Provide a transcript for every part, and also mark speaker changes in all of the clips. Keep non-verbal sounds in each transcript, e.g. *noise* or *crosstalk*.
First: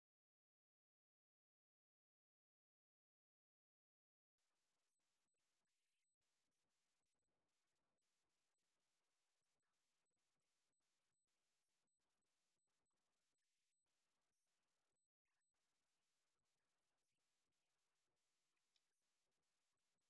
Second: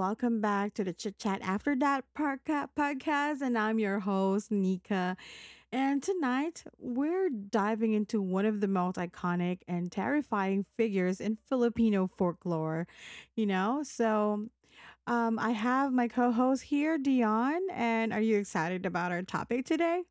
Speaker 1: welcome back to the Chit Chat After That podcast. And I'm your host, Nika. And tonight, we're diving into one of the most iconic and terrifying figures in Filipino folklore. You know, so I have my co host here, Dion. And are you excited about our topic today?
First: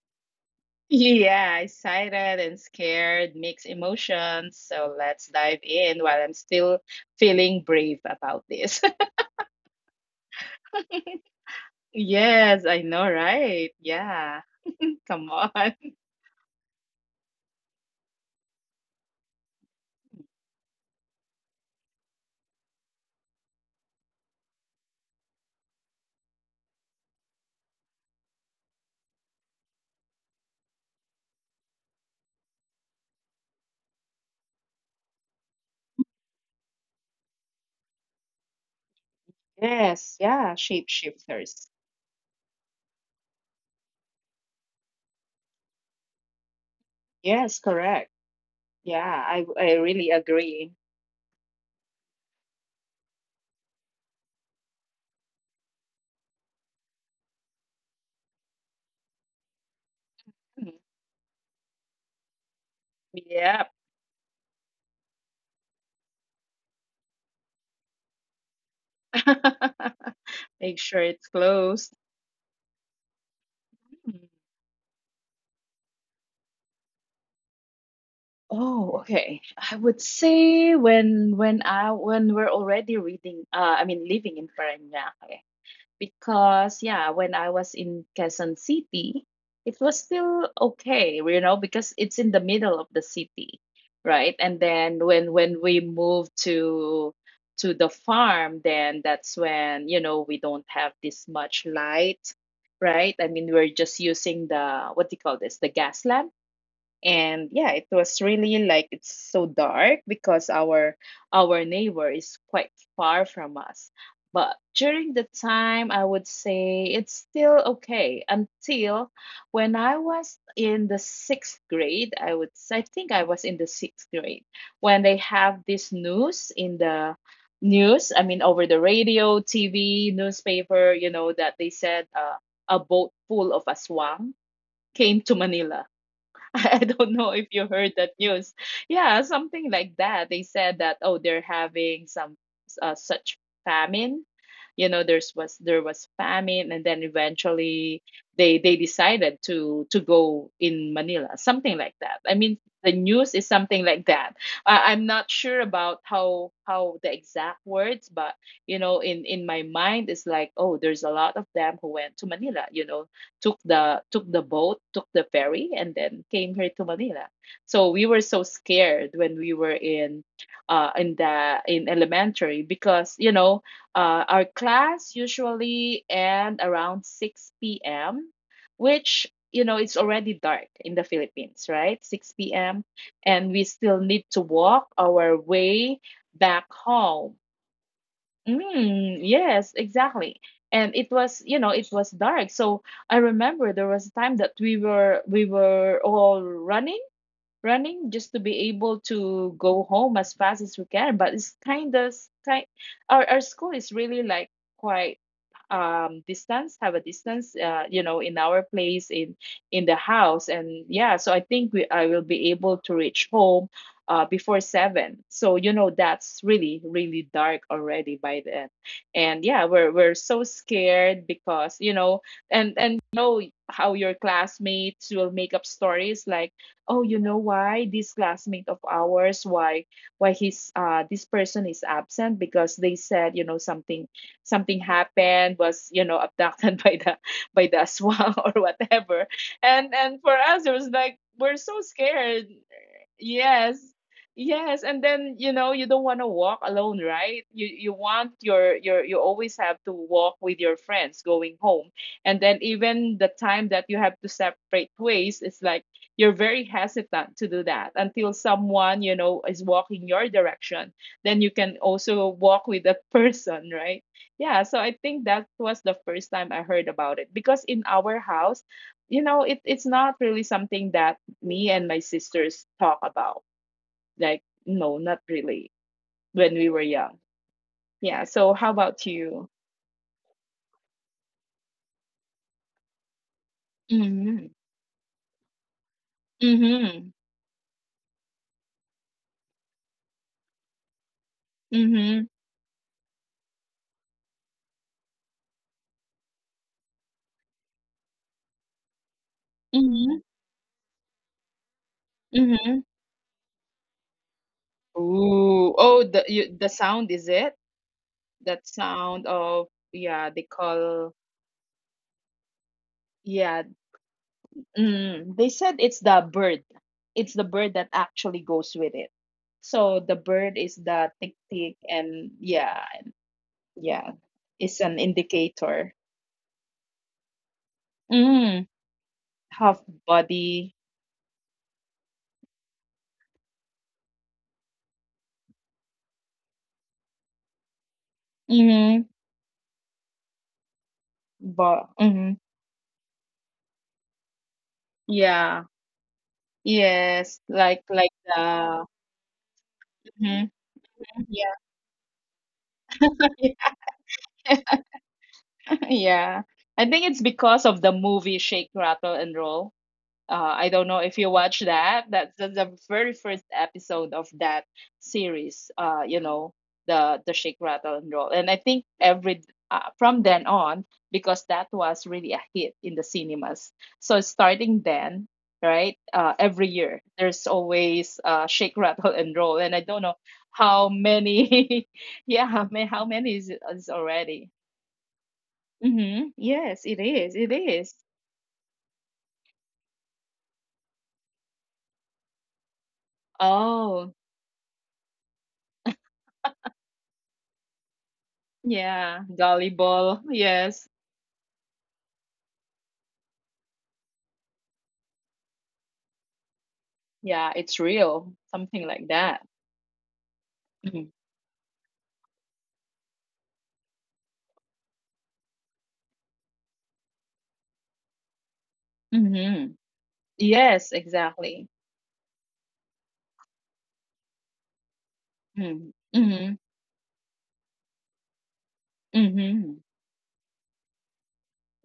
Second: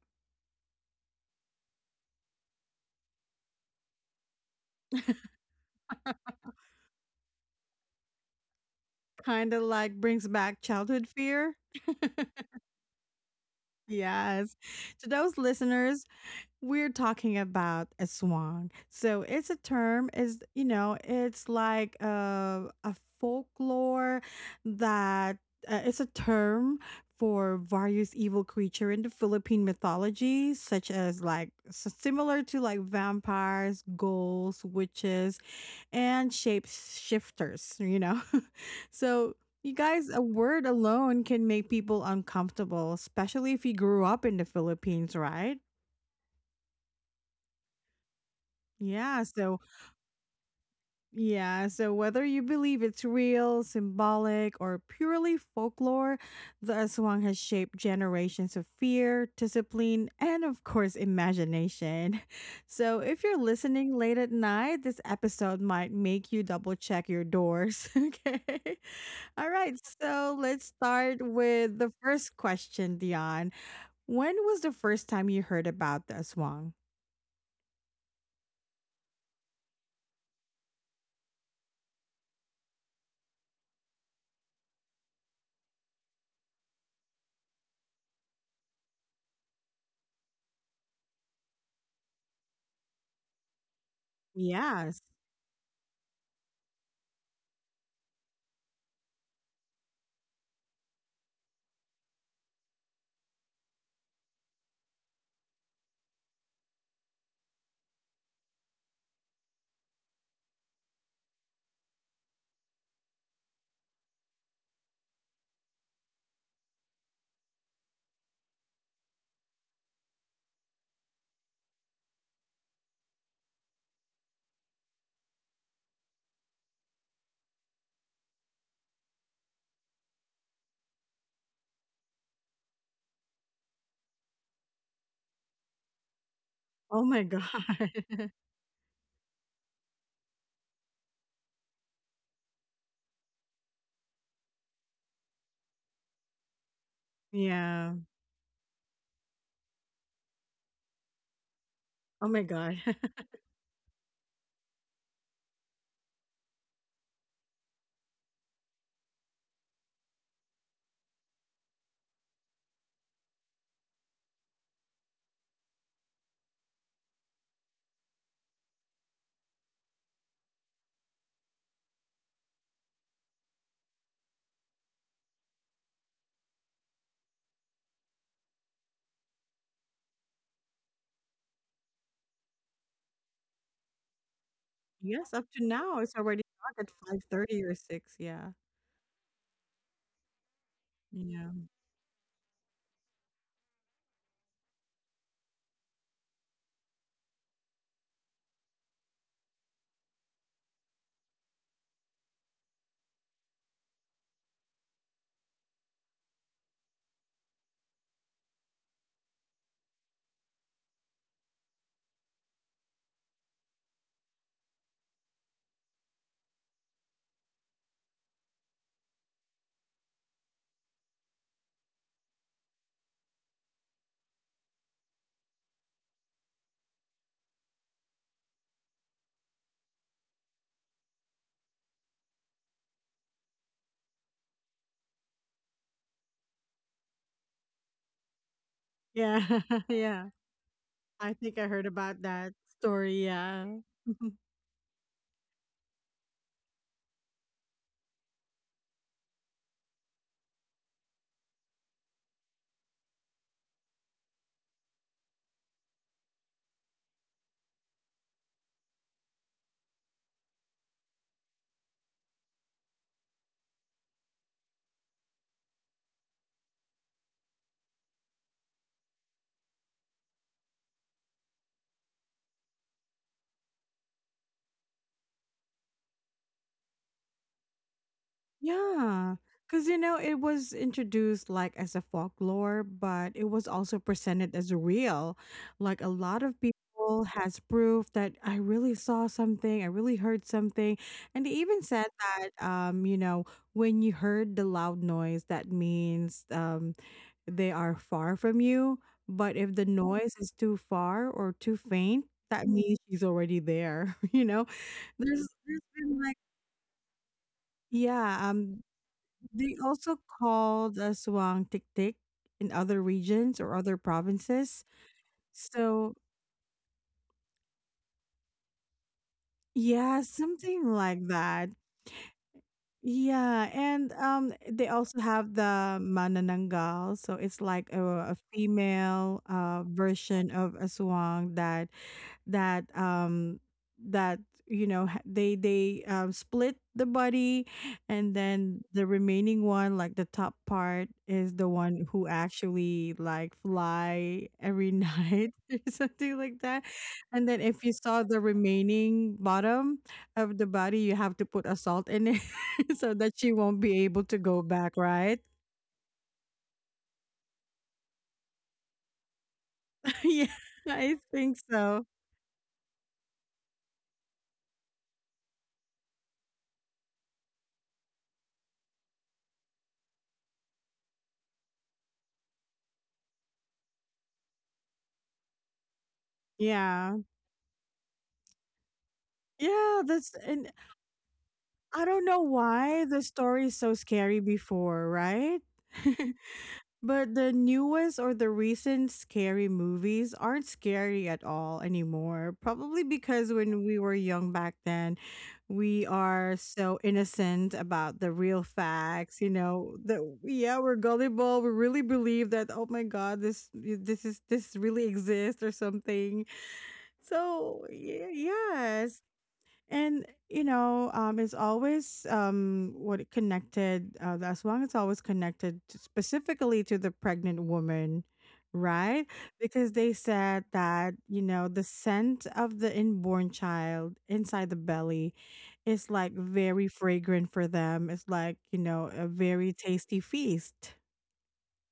Speaker 2: Yeah, excited and scared, mixed emotions. So let's dive in while I'm still feeling brave about this.
Speaker 1: Kind of like brings back childhood fear.
Speaker 2: *laughs* Yes, I know, right? Yeah,
Speaker 1: Yes. To
Speaker 2: come
Speaker 1: those
Speaker 2: on. *laughs*
Speaker 1: listeners, we're talking about a swan. So it's a term is you know, It's like a folklore that, it's a term for various evil creature in the Philippine mythology, such as like similar to like vampires, ghouls, witches and shapeshifters, you know. *laughs* So you guys, a
Speaker 2: Yes, yeah,
Speaker 1: word alone can make
Speaker 2: shapeshifters.
Speaker 1: people uncomfortable, especially if you grew up in the Philippines, right?
Speaker 2: Yes, correct. Yeah,
Speaker 1: Yeah,
Speaker 2: I
Speaker 1: so
Speaker 2: I really agree.
Speaker 1: Yeah, so whether you believe it's real, symbolic, or purely folklore, the aswang has shaped generations of fear, discipline, and of
Speaker 2: Mhm.
Speaker 1: course, imagination. *laughs* So if you're
Speaker 2: Yep.
Speaker 1: listening late at night, this episode might make you double check your doors. *laughs* Okay. All right, so
Speaker 2: *laughs*
Speaker 1: let's
Speaker 2: Make
Speaker 1: start
Speaker 2: sure it's
Speaker 1: with the
Speaker 2: closed.
Speaker 1: first question, Dion. When
Speaker 2: Mhm.
Speaker 1: was the first time you heard about the aswang?
Speaker 2: Oh, okay. I would say when I when we're already reading, I mean living in Parañaque. Because yeah, when I was in Quezon City, it was still okay, you know, because it's in the middle of the city, right? And then
Speaker 1: Yes.
Speaker 2: when we moved to the farm, then that's when, you know, we don't have this much light, right? I mean, we're just using the, what do you call this, the gas lamp. And yeah, it was really like it's so dark because our neighbor is quite far from us. But during the time, I would say it's still okay, until when I was in the sixth grade. I think I was in the sixth grade when they have this news in the news, I mean over the radio, TV, newspaper, you know, that they said a boat full of aswang came to Manila. *laughs* I
Speaker 1: Oh
Speaker 2: don't
Speaker 1: my
Speaker 2: know if you
Speaker 1: God.
Speaker 2: heard that
Speaker 1: *laughs*
Speaker 2: news. Yeah, something like that. They said that, oh, they're having some such famine, you know, there was famine, and then
Speaker 1: Yeah.
Speaker 2: eventually they decided to go in Manila, something like that.
Speaker 1: Oh
Speaker 2: I
Speaker 1: my
Speaker 2: mean,
Speaker 1: god.
Speaker 2: the news
Speaker 1: *laughs*
Speaker 2: is something like that. I'm not sure about how the exact words, but you know, in my mind it's like, oh, there's a lot of them who went to Manila, you know, took the boat, took the ferry, and then came here to Manila. So we were so scared when we were in the in elementary, because our class usually end around 6 p.m., which, you know, it's already dark in the Philippines, right? 6 p.m. And we still need to walk
Speaker 1: Yes, up
Speaker 2: our
Speaker 1: to now,
Speaker 2: way
Speaker 1: it's already
Speaker 2: back
Speaker 1: dark at
Speaker 2: home.
Speaker 1: 5:30 or 6, yeah.
Speaker 2: Mm, yes, exactly. And it was, you
Speaker 1: Yeah.
Speaker 2: know, it was dark. So I remember there was a time that we were all running just to be able to go home as fast as we can. But it's kind, our, school is really like quite distance, have a distance, you know, in our place, in the house. And yeah, so I think we I will be able to reach home before seven, so you know that's really really dark already by then. And yeah, we're so scared because you know. And you know how your classmates will make up stories like, oh, you know, why this classmate of ours, why he's, this person is absent, because they said, you know, something, something happened, was, you know, abducted *laughs* by the swan *laughs* or whatever.
Speaker 1: Yeah,
Speaker 2: and
Speaker 1: *laughs*
Speaker 2: and for
Speaker 1: yeah.
Speaker 2: us it was like
Speaker 1: I
Speaker 2: we're
Speaker 1: think I
Speaker 2: so
Speaker 1: heard about
Speaker 2: scared.
Speaker 1: that story, yeah.
Speaker 2: Yes.
Speaker 1: *laughs*
Speaker 2: Yes. And then, you know, you don't want to walk alone, right? You, want your you always have to walk with your friends going home. And then even the time that you have to separate ways, it's like you're very hesitant to do that until someone, you know, is walking your direction, then you can also walk with that *laughs* person, right? Yeah, so I think that was the first time I heard about it, because in our house, you know, it's not really something that me and my sisters talk about. Like, no, not really, when we were young. Yeah, so how about
Speaker 1: Yeah,
Speaker 2: you?
Speaker 1: because you know, it was introduced, like, as a folklore, but it was also
Speaker 2: Mm-hmm.
Speaker 1: presented as real. Like, a lot of
Speaker 2: Mm-hmm.
Speaker 1: people has proof that, "I really saw something, I really heard something," and they even said
Speaker 2: Mm-hmm.
Speaker 1: that, you know, when you heard the loud noise, that means, um, they are far from you. But if the
Speaker 2: Mm-hmm.
Speaker 1: noise is too far or too faint, that
Speaker 2: Mm-hmm.
Speaker 1: means she's already there. *laughs* You know, there's
Speaker 2: Ooh.
Speaker 1: there's
Speaker 2: Oh, the,
Speaker 1: been like,
Speaker 2: the sound, is it?
Speaker 1: yeah,
Speaker 2: That sound of,
Speaker 1: they also
Speaker 2: yeah, they
Speaker 1: called
Speaker 2: call,
Speaker 1: a swang tik tik in other
Speaker 2: yeah.
Speaker 1: regions or other provinces.
Speaker 2: Mm, they said it's the
Speaker 1: So
Speaker 2: bird, that actually goes with it. So the
Speaker 1: yeah,
Speaker 2: bird is
Speaker 1: something
Speaker 2: the
Speaker 1: like
Speaker 2: tick tick,
Speaker 1: that.
Speaker 2: and yeah.
Speaker 1: Yeah,
Speaker 2: Yeah,
Speaker 1: and
Speaker 2: it's
Speaker 1: they
Speaker 2: an
Speaker 1: also have
Speaker 2: indicator.
Speaker 1: the manananggal, so it's like a
Speaker 2: Mm,
Speaker 1: female
Speaker 2: half
Speaker 1: version
Speaker 2: body.
Speaker 1: of aswang that, that, um, that, you know, they split the body, and then
Speaker 2: Mm,
Speaker 1: the remaining one, like the top part, is the
Speaker 2: but
Speaker 1: one who
Speaker 2: mm,
Speaker 1: actually like fly every *laughs* night
Speaker 2: yeah,
Speaker 1: or something like that.
Speaker 2: yes,
Speaker 1: And then
Speaker 2: like
Speaker 1: if you saw the
Speaker 2: the
Speaker 1: remaining bottom
Speaker 2: mhm,
Speaker 1: of the body, you have to
Speaker 2: yeah.
Speaker 1: put a salt in it *laughs* so that she
Speaker 2: *laughs*
Speaker 1: won't be able to go back, right?
Speaker 2: Yeah, I think it's because of the movie Shake Rattle and Roll.
Speaker 1: *laughs* Yeah,
Speaker 2: I don't know if
Speaker 1: I
Speaker 2: you watch
Speaker 1: think
Speaker 2: that.
Speaker 1: so.
Speaker 2: That's the very first episode of that series. You know, the Shake Rattle and Roll, and I think every, from then on, because that was really a hit in the cinemas. So starting then, right? Every year
Speaker 1: Yeah,
Speaker 2: there's always, Shake Rattle and Roll, and I don't
Speaker 1: yeah,
Speaker 2: know
Speaker 1: that's, and
Speaker 2: how many.
Speaker 1: I
Speaker 2: *laughs*
Speaker 1: don't know
Speaker 2: Yeah, how many,
Speaker 1: why the story is
Speaker 2: is
Speaker 1: so scary
Speaker 2: already?
Speaker 1: before, right?
Speaker 2: Mm-hmm.
Speaker 1: *laughs*
Speaker 2: Yes, it is.
Speaker 1: But
Speaker 2: It
Speaker 1: the
Speaker 2: is.
Speaker 1: newest or the recent scary movies aren't scary at all anymore. Probably because when we
Speaker 2: Oh.
Speaker 1: were young back then, we are so innocent about the real
Speaker 2: Yeah,
Speaker 1: facts, you know,
Speaker 2: volleyball.
Speaker 1: that yeah,
Speaker 2: Yes.
Speaker 1: we're gullible, we really believe that oh my god, this really exists or something.
Speaker 2: Yeah, it's
Speaker 1: So,
Speaker 2: real. Something like
Speaker 1: yes,
Speaker 2: that.
Speaker 1: and you know, um, it's always, um, what it connected, as long as it's always connected to, specifically to the pregnant woman, right?
Speaker 2: Mm-hmm.
Speaker 1: Because they said
Speaker 2: Yes,
Speaker 1: that you know
Speaker 2: exactly.
Speaker 1: the scent of the inborn child inside the belly
Speaker 2: Mm-hmm.
Speaker 1: is like
Speaker 2: Mm-hmm.
Speaker 1: very fragrant for them, it's like you know a very
Speaker 2: Mm-hmm.
Speaker 1: tasty feast.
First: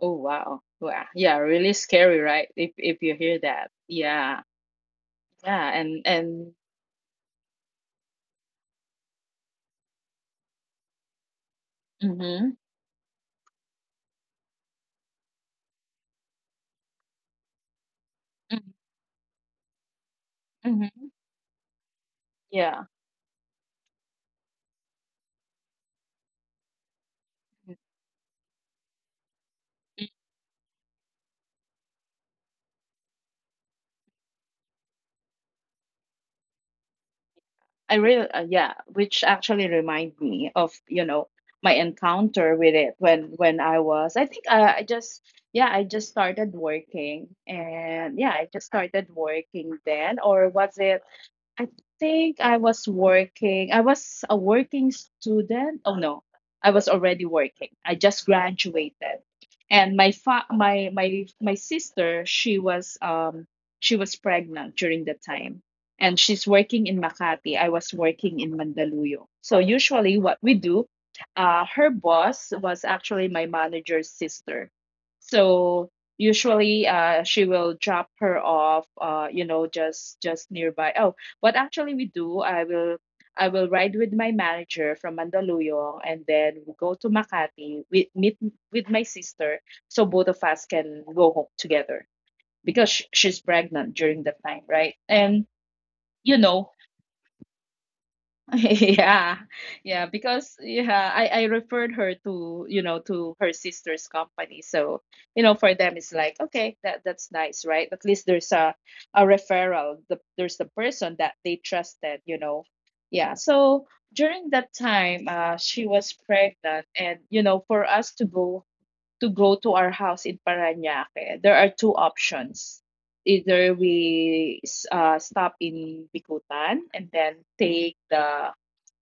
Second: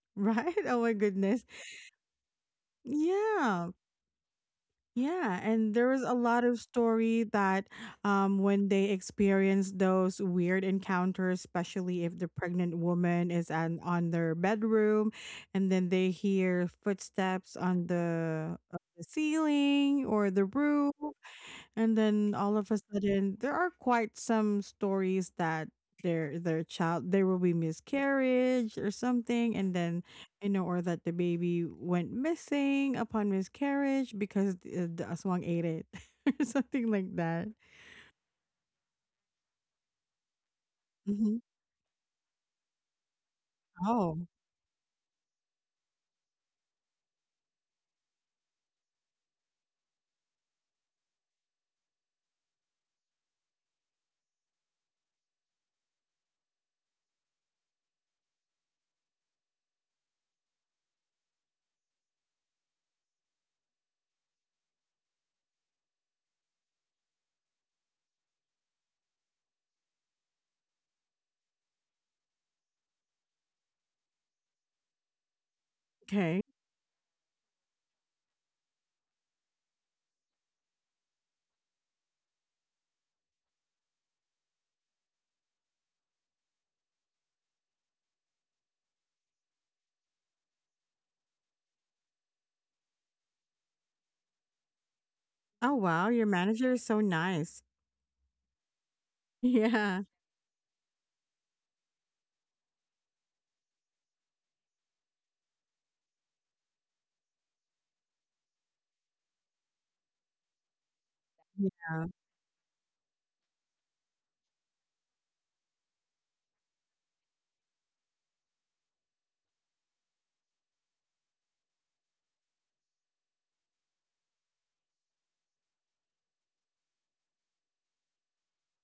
Speaker 2: Oh,
Speaker 1: Right,
Speaker 2: wow.
Speaker 1: oh my
Speaker 2: Wow. Yeah,
Speaker 1: goodness,
Speaker 2: really scary, right? If you hear
Speaker 1: yeah.
Speaker 2: that. Yeah.
Speaker 1: Yeah,
Speaker 2: Yeah,
Speaker 1: and there was a lot
Speaker 2: and
Speaker 1: of story that, when they experience those weird encounters, especially if the
Speaker 2: mm-hmm.
Speaker 1: pregnant woman is an, on their bedroom, and then they hear footsteps
Speaker 2: Mm-hmm.
Speaker 1: on the ceiling or the roof.
Speaker 2: Mm-hmm.
Speaker 1: And then all of a
Speaker 2: Yeah.
Speaker 1: sudden, there are quite some stories that their child, there will be miscarriage or something, and then you know, or that the baby went missing upon miscarriage because the aswang ate it *laughs* or something like that.
Speaker 2: I really, yeah, which actually remind me of, you know,
Speaker 1: Hmm.
Speaker 2: my encounter with it when I was. I
Speaker 1: Oh,
Speaker 2: think I just, yeah, I just started working. And yeah, I just started working then, or was it, I think I was working. I was a working student. Oh no, I was already working. I just graduated, and my sister, she was pregnant during that time, and she's working in Makati. I was working in Mandaluyong. So usually, what we do, her boss was actually my manager's sister. So
Speaker 1: okay.
Speaker 2: usually, she will drop her off. You know, just nearby. Oh, what actually we do, I will ride with my manager from Mandaluyong, and then we go to Makati, we meet with my sister so both of us can go home together, because she's pregnant during that time, right? And
Speaker 1: Oh wow,
Speaker 2: you
Speaker 1: your
Speaker 2: know,
Speaker 1: manager is so nice.
Speaker 2: *laughs* yeah,
Speaker 1: *laughs*
Speaker 2: yeah,
Speaker 1: Yeah,
Speaker 2: because yeah, I referred her to, you know, to her sister's company. So, you know, for them it's like, okay, that that's nice, right? At least there's a referral. There's the person that they trusted,
Speaker 1: yeah.
Speaker 2: you know. Yeah. So during that time, she was pregnant, and you know, for us to go to our house in Parañaque, there are two options. Either we stop in Bicutan and then take the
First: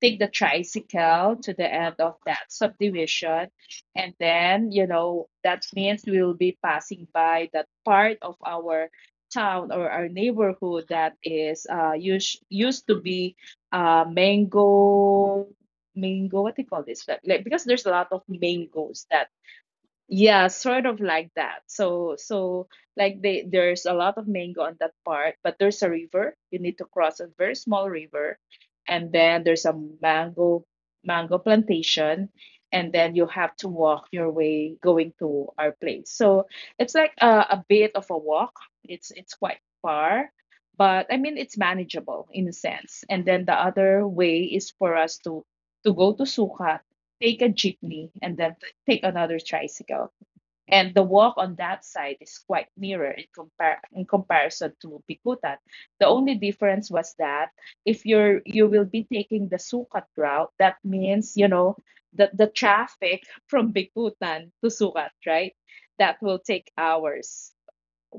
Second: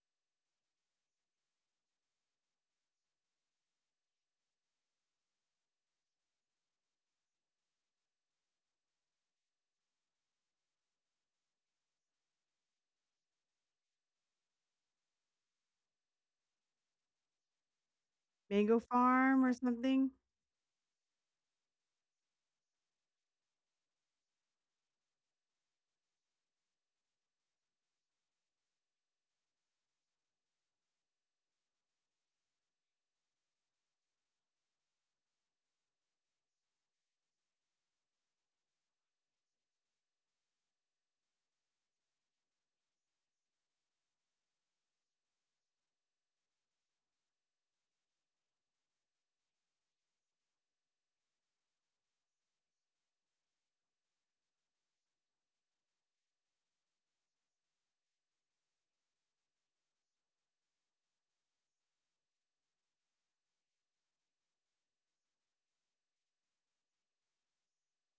Speaker 2: tricycle to the end of that subdivision, and then you know that means we will be passing by that part of our town or our neighborhood that is, used to be, mango, what do you call this, like, because there's a lot of
Speaker 1: Mango
Speaker 2: mangoes that,
Speaker 1: farm or something.
Speaker 2: yeah, sort of like that. So so like they, there's a lot of mango on that part, but there's a river. You need to cross a very small river, and then there's a mango plantation, and then you have to walk your way going to our place. So it's like a bit of a walk. It's quite far, but I mean it's manageable in a sense. And then the other way is for us to go to Sukat, take a jeepney, and then take another tricycle. And the walk on that side is quite nearer in, in comparison to Bikutan. The only difference was that if you're, you will be taking the Sukat route, that means you know the, traffic *laughs* from Bikutan to Sukat, right? That will take hours,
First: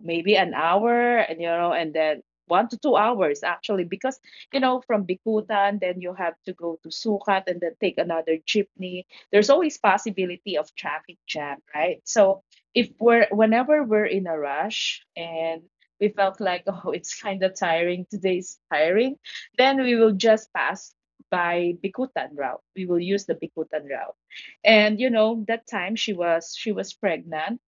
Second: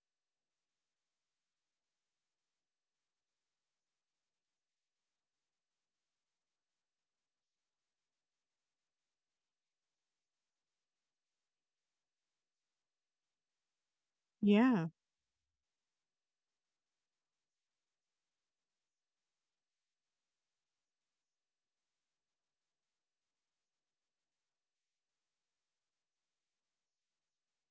Speaker 2: maybe an hour, and you know, and then 1 to 2 hours actually, because you know, from Bikutan then you have to go to Sukat and then take another jeepney. There's always possibility of traffic jam, right? So if we're, whenever we're in a
Speaker 1: Yeah.
Speaker 2: rush and we felt like *laughs* oh it's kind of tiring, today's tiring, then we will just pass by Bikutan route, we will use the Bikutan route. And you know that time she was pregnant,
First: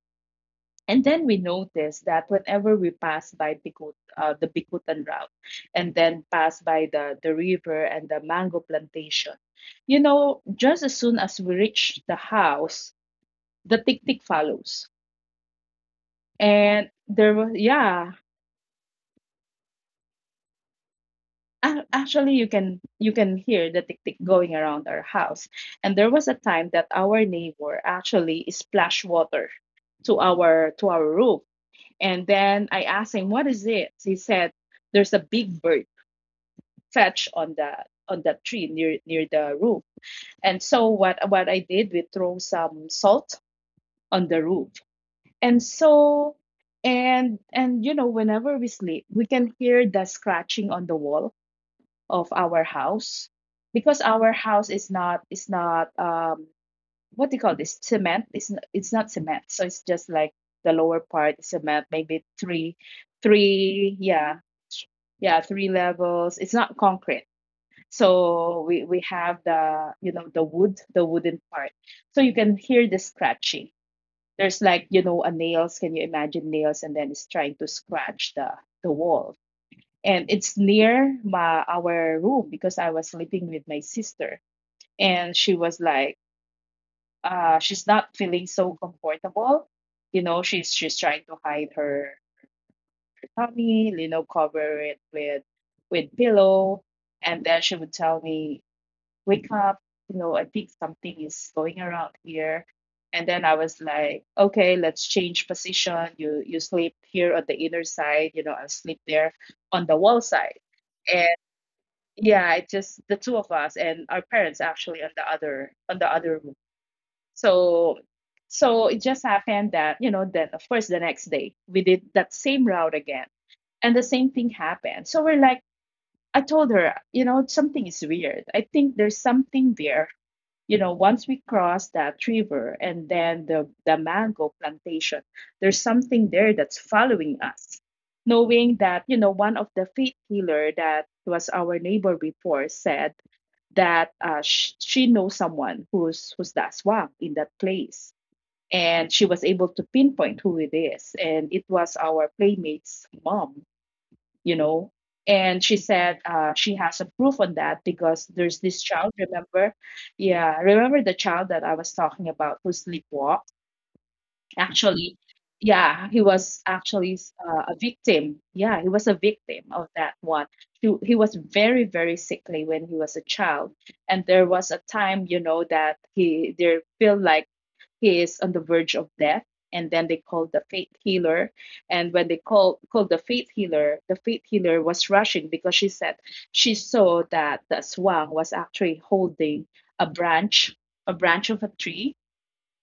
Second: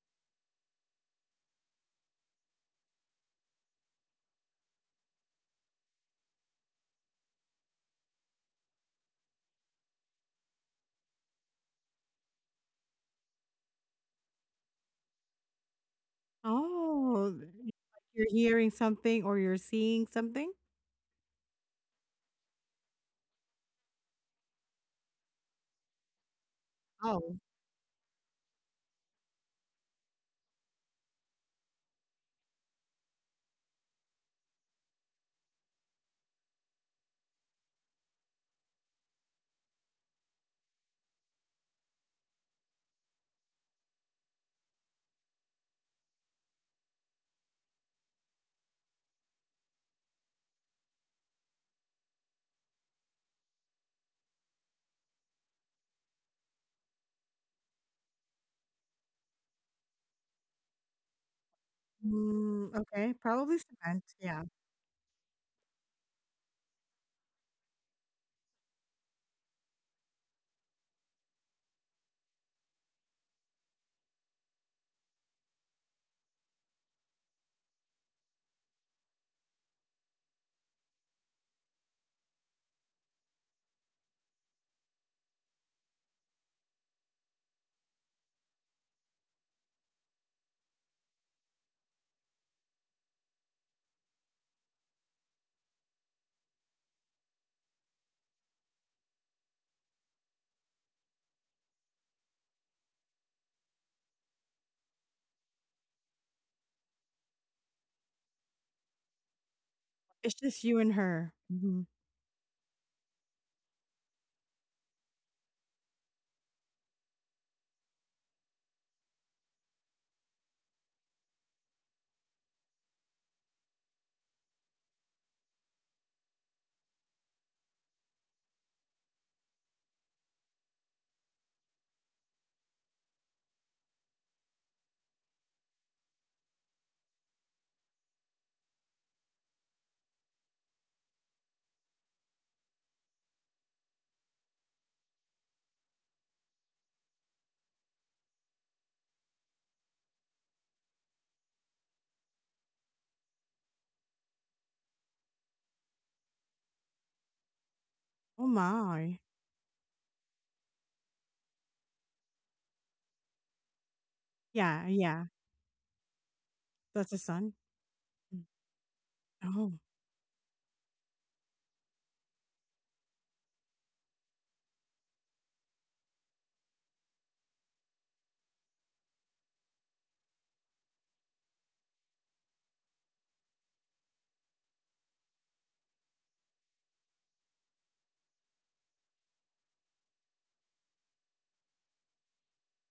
Speaker 2: and then we noticed that whenever we pass by the Bicutan route, and then pass by the, river and the mango plantation, you know, just as soon as we reach the house, the tick tick follows. And
Speaker 1: Oh,
Speaker 2: there was,
Speaker 1: like
Speaker 2: yeah,
Speaker 1: you're hearing something or you're seeing something.
Speaker 2: actually you can, hear the tick tick going around our house. And there was a time that our
Speaker 1: Oh.
Speaker 2: neighbor actually splashed water to our roof. And then I asked him, what is it? He said, there's a big bird fetch on the on that tree near the roof. And so what I did, we throw some salt on the roof. And so and you know, whenever we sleep, we can hear the scratching on the wall of our house, because our house is not what do you call this, cement, it's not cement, so it's just like the lower part is cement, maybe
Speaker 1: Mm,
Speaker 2: three,
Speaker 1: okay, probably
Speaker 2: three
Speaker 1: cement,
Speaker 2: yeah
Speaker 1: yeah.
Speaker 2: yeah three levels, it's not concrete. So we, have the, you know, the wood, the wooden part. So you can hear the scratching. There's like, a nails. Can you imagine nails? And then it's trying to scratch the wall. And it's near my our room because I was sleeping with my sister, and she was like, she's not feeling so comfortable. You know, she's trying to hide her tummy, you know, cover it with pillow. And then she would tell me, wake up, you know, I think something is going around here. And then I was like, okay, let's change position. You sleep here on the inner side, you know, I'll sleep there on the wall
Speaker 1: It's
Speaker 2: side.
Speaker 1: just you and
Speaker 2: And
Speaker 1: her. Mhm.
Speaker 2: yeah, it just the two of us, and our parents actually on the other room. So it just happened that, you know, then of course the next day we did that same route again. And the same thing happened. So we're like, I told her, you know, something is weird. I think there's something there, you know, once we cross that river and then the mango plantation, there's something there that's following us. Knowing that, one of the faith healer that was our neighbor before said that, she knows someone who's the aswang in that place. And she was able to pinpoint who it is. And it was our playmate's mom you know. And she said, she has a proof on that because
Speaker 1: Oh
Speaker 2: there's this child,
Speaker 1: my.
Speaker 2: remember? Yeah, remember the child that I was talking about who sleepwalked?
Speaker 1: Yeah,
Speaker 2: Actually,
Speaker 1: yeah.
Speaker 2: yeah, he was
Speaker 1: That's a
Speaker 2: actually,
Speaker 1: son?
Speaker 2: a victim.
Speaker 1: Mm.
Speaker 2: Yeah, he was a victim
Speaker 1: Oh,
Speaker 2: of that one. He was very, very sickly when he was a child. And there was a time, that he there feel like he is on the verge of death, and then they called the faith healer, and when they called the faith healer, the faith healer was rushing because she said she saw that the swan was actually holding a branch, a branch of a tree,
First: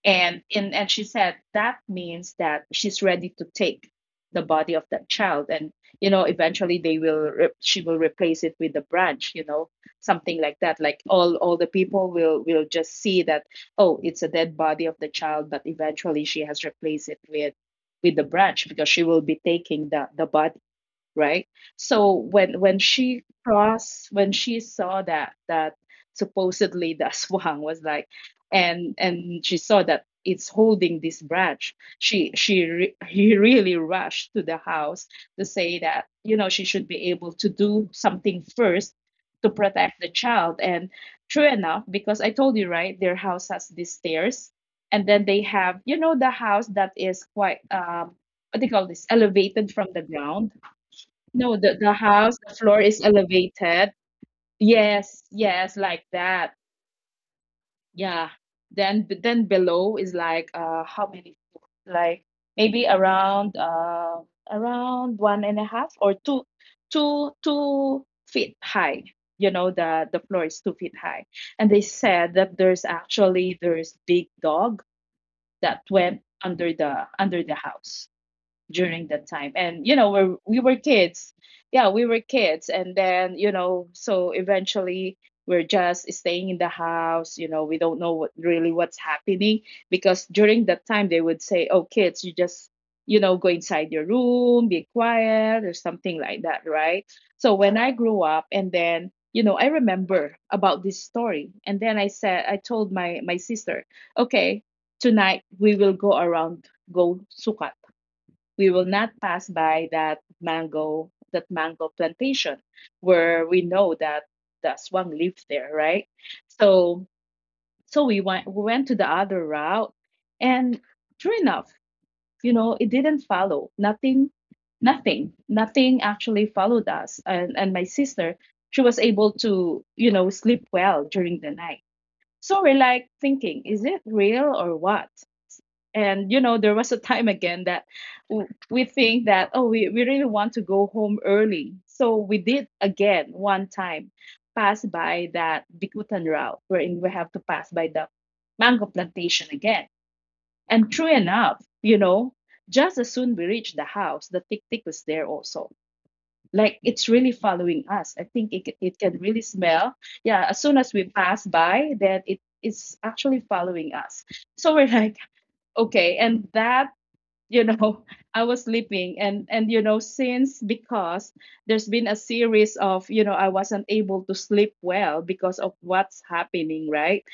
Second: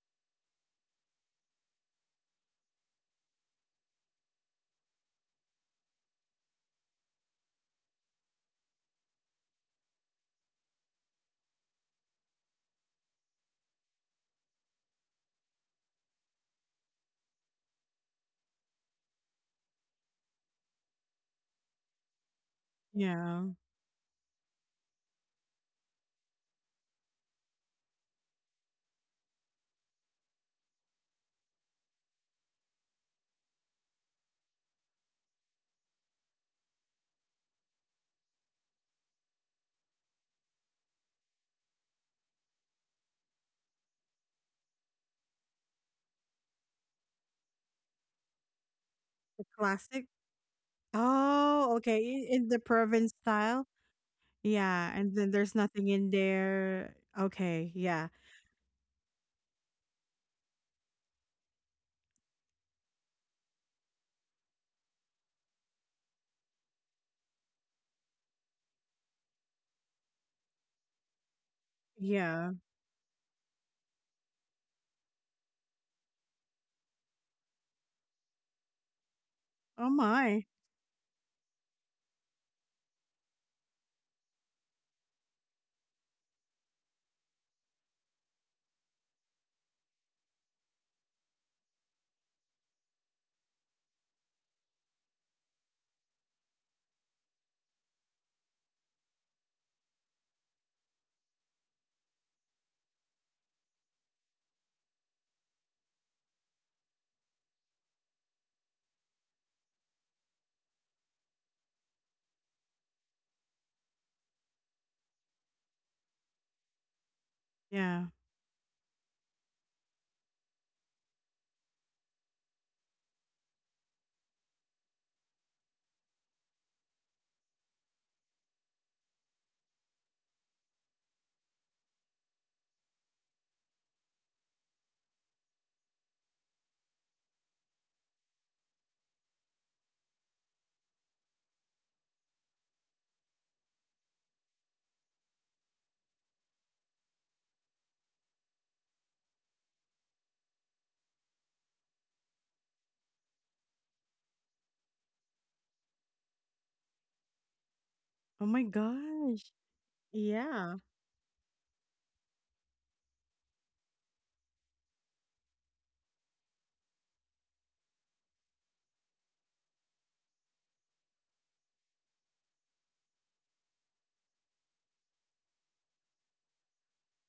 Speaker 2: and she said that means that she's ready to take the body of that child, and you know eventually they will she will replace it with a branch, you know, something like that, like all the people will just see that, oh, it's a dead body of the child, but eventually she has replaced it with the branch because she will be taking the body, right? So when she
Speaker 1: yeah.
Speaker 2: crossed, when she saw that supposedly the *laughs* aswang was like, and she saw that it's holding this branch. He really rushed to the house to say that, you know, she should be able to do something first to protect the child. And true enough, because I told you, right, their house has these stairs. And then they have, you know, the house that is quite, what do you call this,
Speaker 1: The
Speaker 2: elevated from the
Speaker 1: classic?
Speaker 2: ground. No,
Speaker 1: Oh,
Speaker 2: the
Speaker 1: okay,
Speaker 2: house,
Speaker 1: I
Speaker 2: the
Speaker 1: in the
Speaker 2: floor is
Speaker 1: province style?
Speaker 2: elevated.
Speaker 1: Yeah, and
Speaker 2: Yes,
Speaker 1: then there's
Speaker 2: yes,
Speaker 1: nothing
Speaker 2: like
Speaker 1: in
Speaker 2: that.
Speaker 1: there. Okay, yeah.
Speaker 2: Yeah. Then below is like, how many floors? Like maybe around, around one and a half or two feet high. You know, the floor is 2 feet high. And they said that
Speaker 1: Yeah.
Speaker 2: there's actually there's big dog that went under the house during that time. And
Speaker 1: Oh
Speaker 2: you know,
Speaker 1: my.
Speaker 2: we were kids. Yeah, we were kids, and then, you know, so eventually we're just staying in the house. You know, we don't know what really what's happening because during that time they would say, "Oh, kids, you just." You know, go inside your room, be quiet, or something like that, right? So when I grew up, and then, you know, I remember about this story. And then I said, I told my sister, okay, tonight we will go around, go sukat, we will not pass by that mango plantation where we know that the swan lived there, right? so so
Speaker 1: Yeah.
Speaker 2: we went to the other route, and true enough, you know, it didn't follow. Nothing, nothing, nothing actually followed us. And my sister, she was able to, you know, sleep well during the night. So we're like thinking, is it real or what? And you know, there was a time again that we think that, oh, we really want to go home early, so we did again one time pass by that bikutan route wherein we have to pass by the mango plantation again. And true enough, you know, just as soon we reached the house, the tick tick was there also, like it's really following us. I
Speaker 1: Oh
Speaker 2: think
Speaker 1: my
Speaker 2: it can really
Speaker 1: gosh.
Speaker 2: smell. Yeah, as soon
Speaker 1: Yeah.
Speaker 2: as we pass by, then it is actually following us. So we're *laughs* like, okay. And that, you know, *laughs* I was sleeping. And you know, since because there's been a series of, you know, I wasn't able to sleep well because of what's happening, right?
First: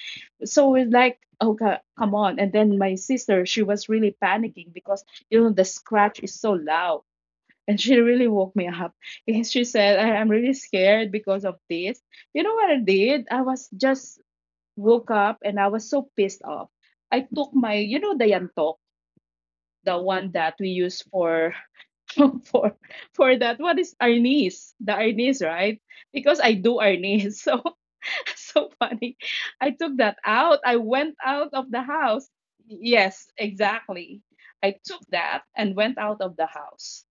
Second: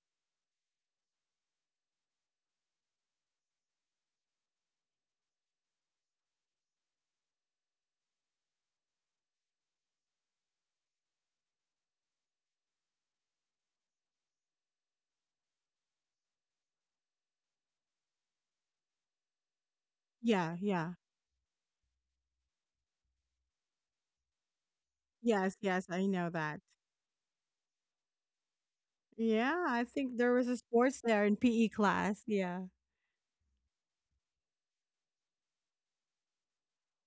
Speaker 2: So it's like, okay, come on. And then my sister, she was really panicking because, you know, the scratch is so loud. And she really woke me up *laughs* and she said, I'm really scared because of this. You know what I did? I was just woke up, and I was so pissed off. I took my, you know, the yantok, the one that
Speaker 1: Yeah,
Speaker 2: we
Speaker 1: yeah.
Speaker 2: use for *laughs* for for that. What is Arnis? The Arnis,
Speaker 1: Yes,
Speaker 2: right?
Speaker 1: yes, I know
Speaker 2: Because I
Speaker 1: that.
Speaker 2: do Arnis. *laughs* So funny.
Speaker 1: Yeah,
Speaker 2: I
Speaker 1: I
Speaker 2: took that
Speaker 1: think there was a
Speaker 2: out. I
Speaker 1: sports
Speaker 2: went
Speaker 1: there in
Speaker 2: out
Speaker 1: PE
Speaker 2: of the
Speaker 1: class.
Speaker 2: house.
Speaker 1: Yeah.
Speaker 2: Yes, exactly. I took that and went out of the house.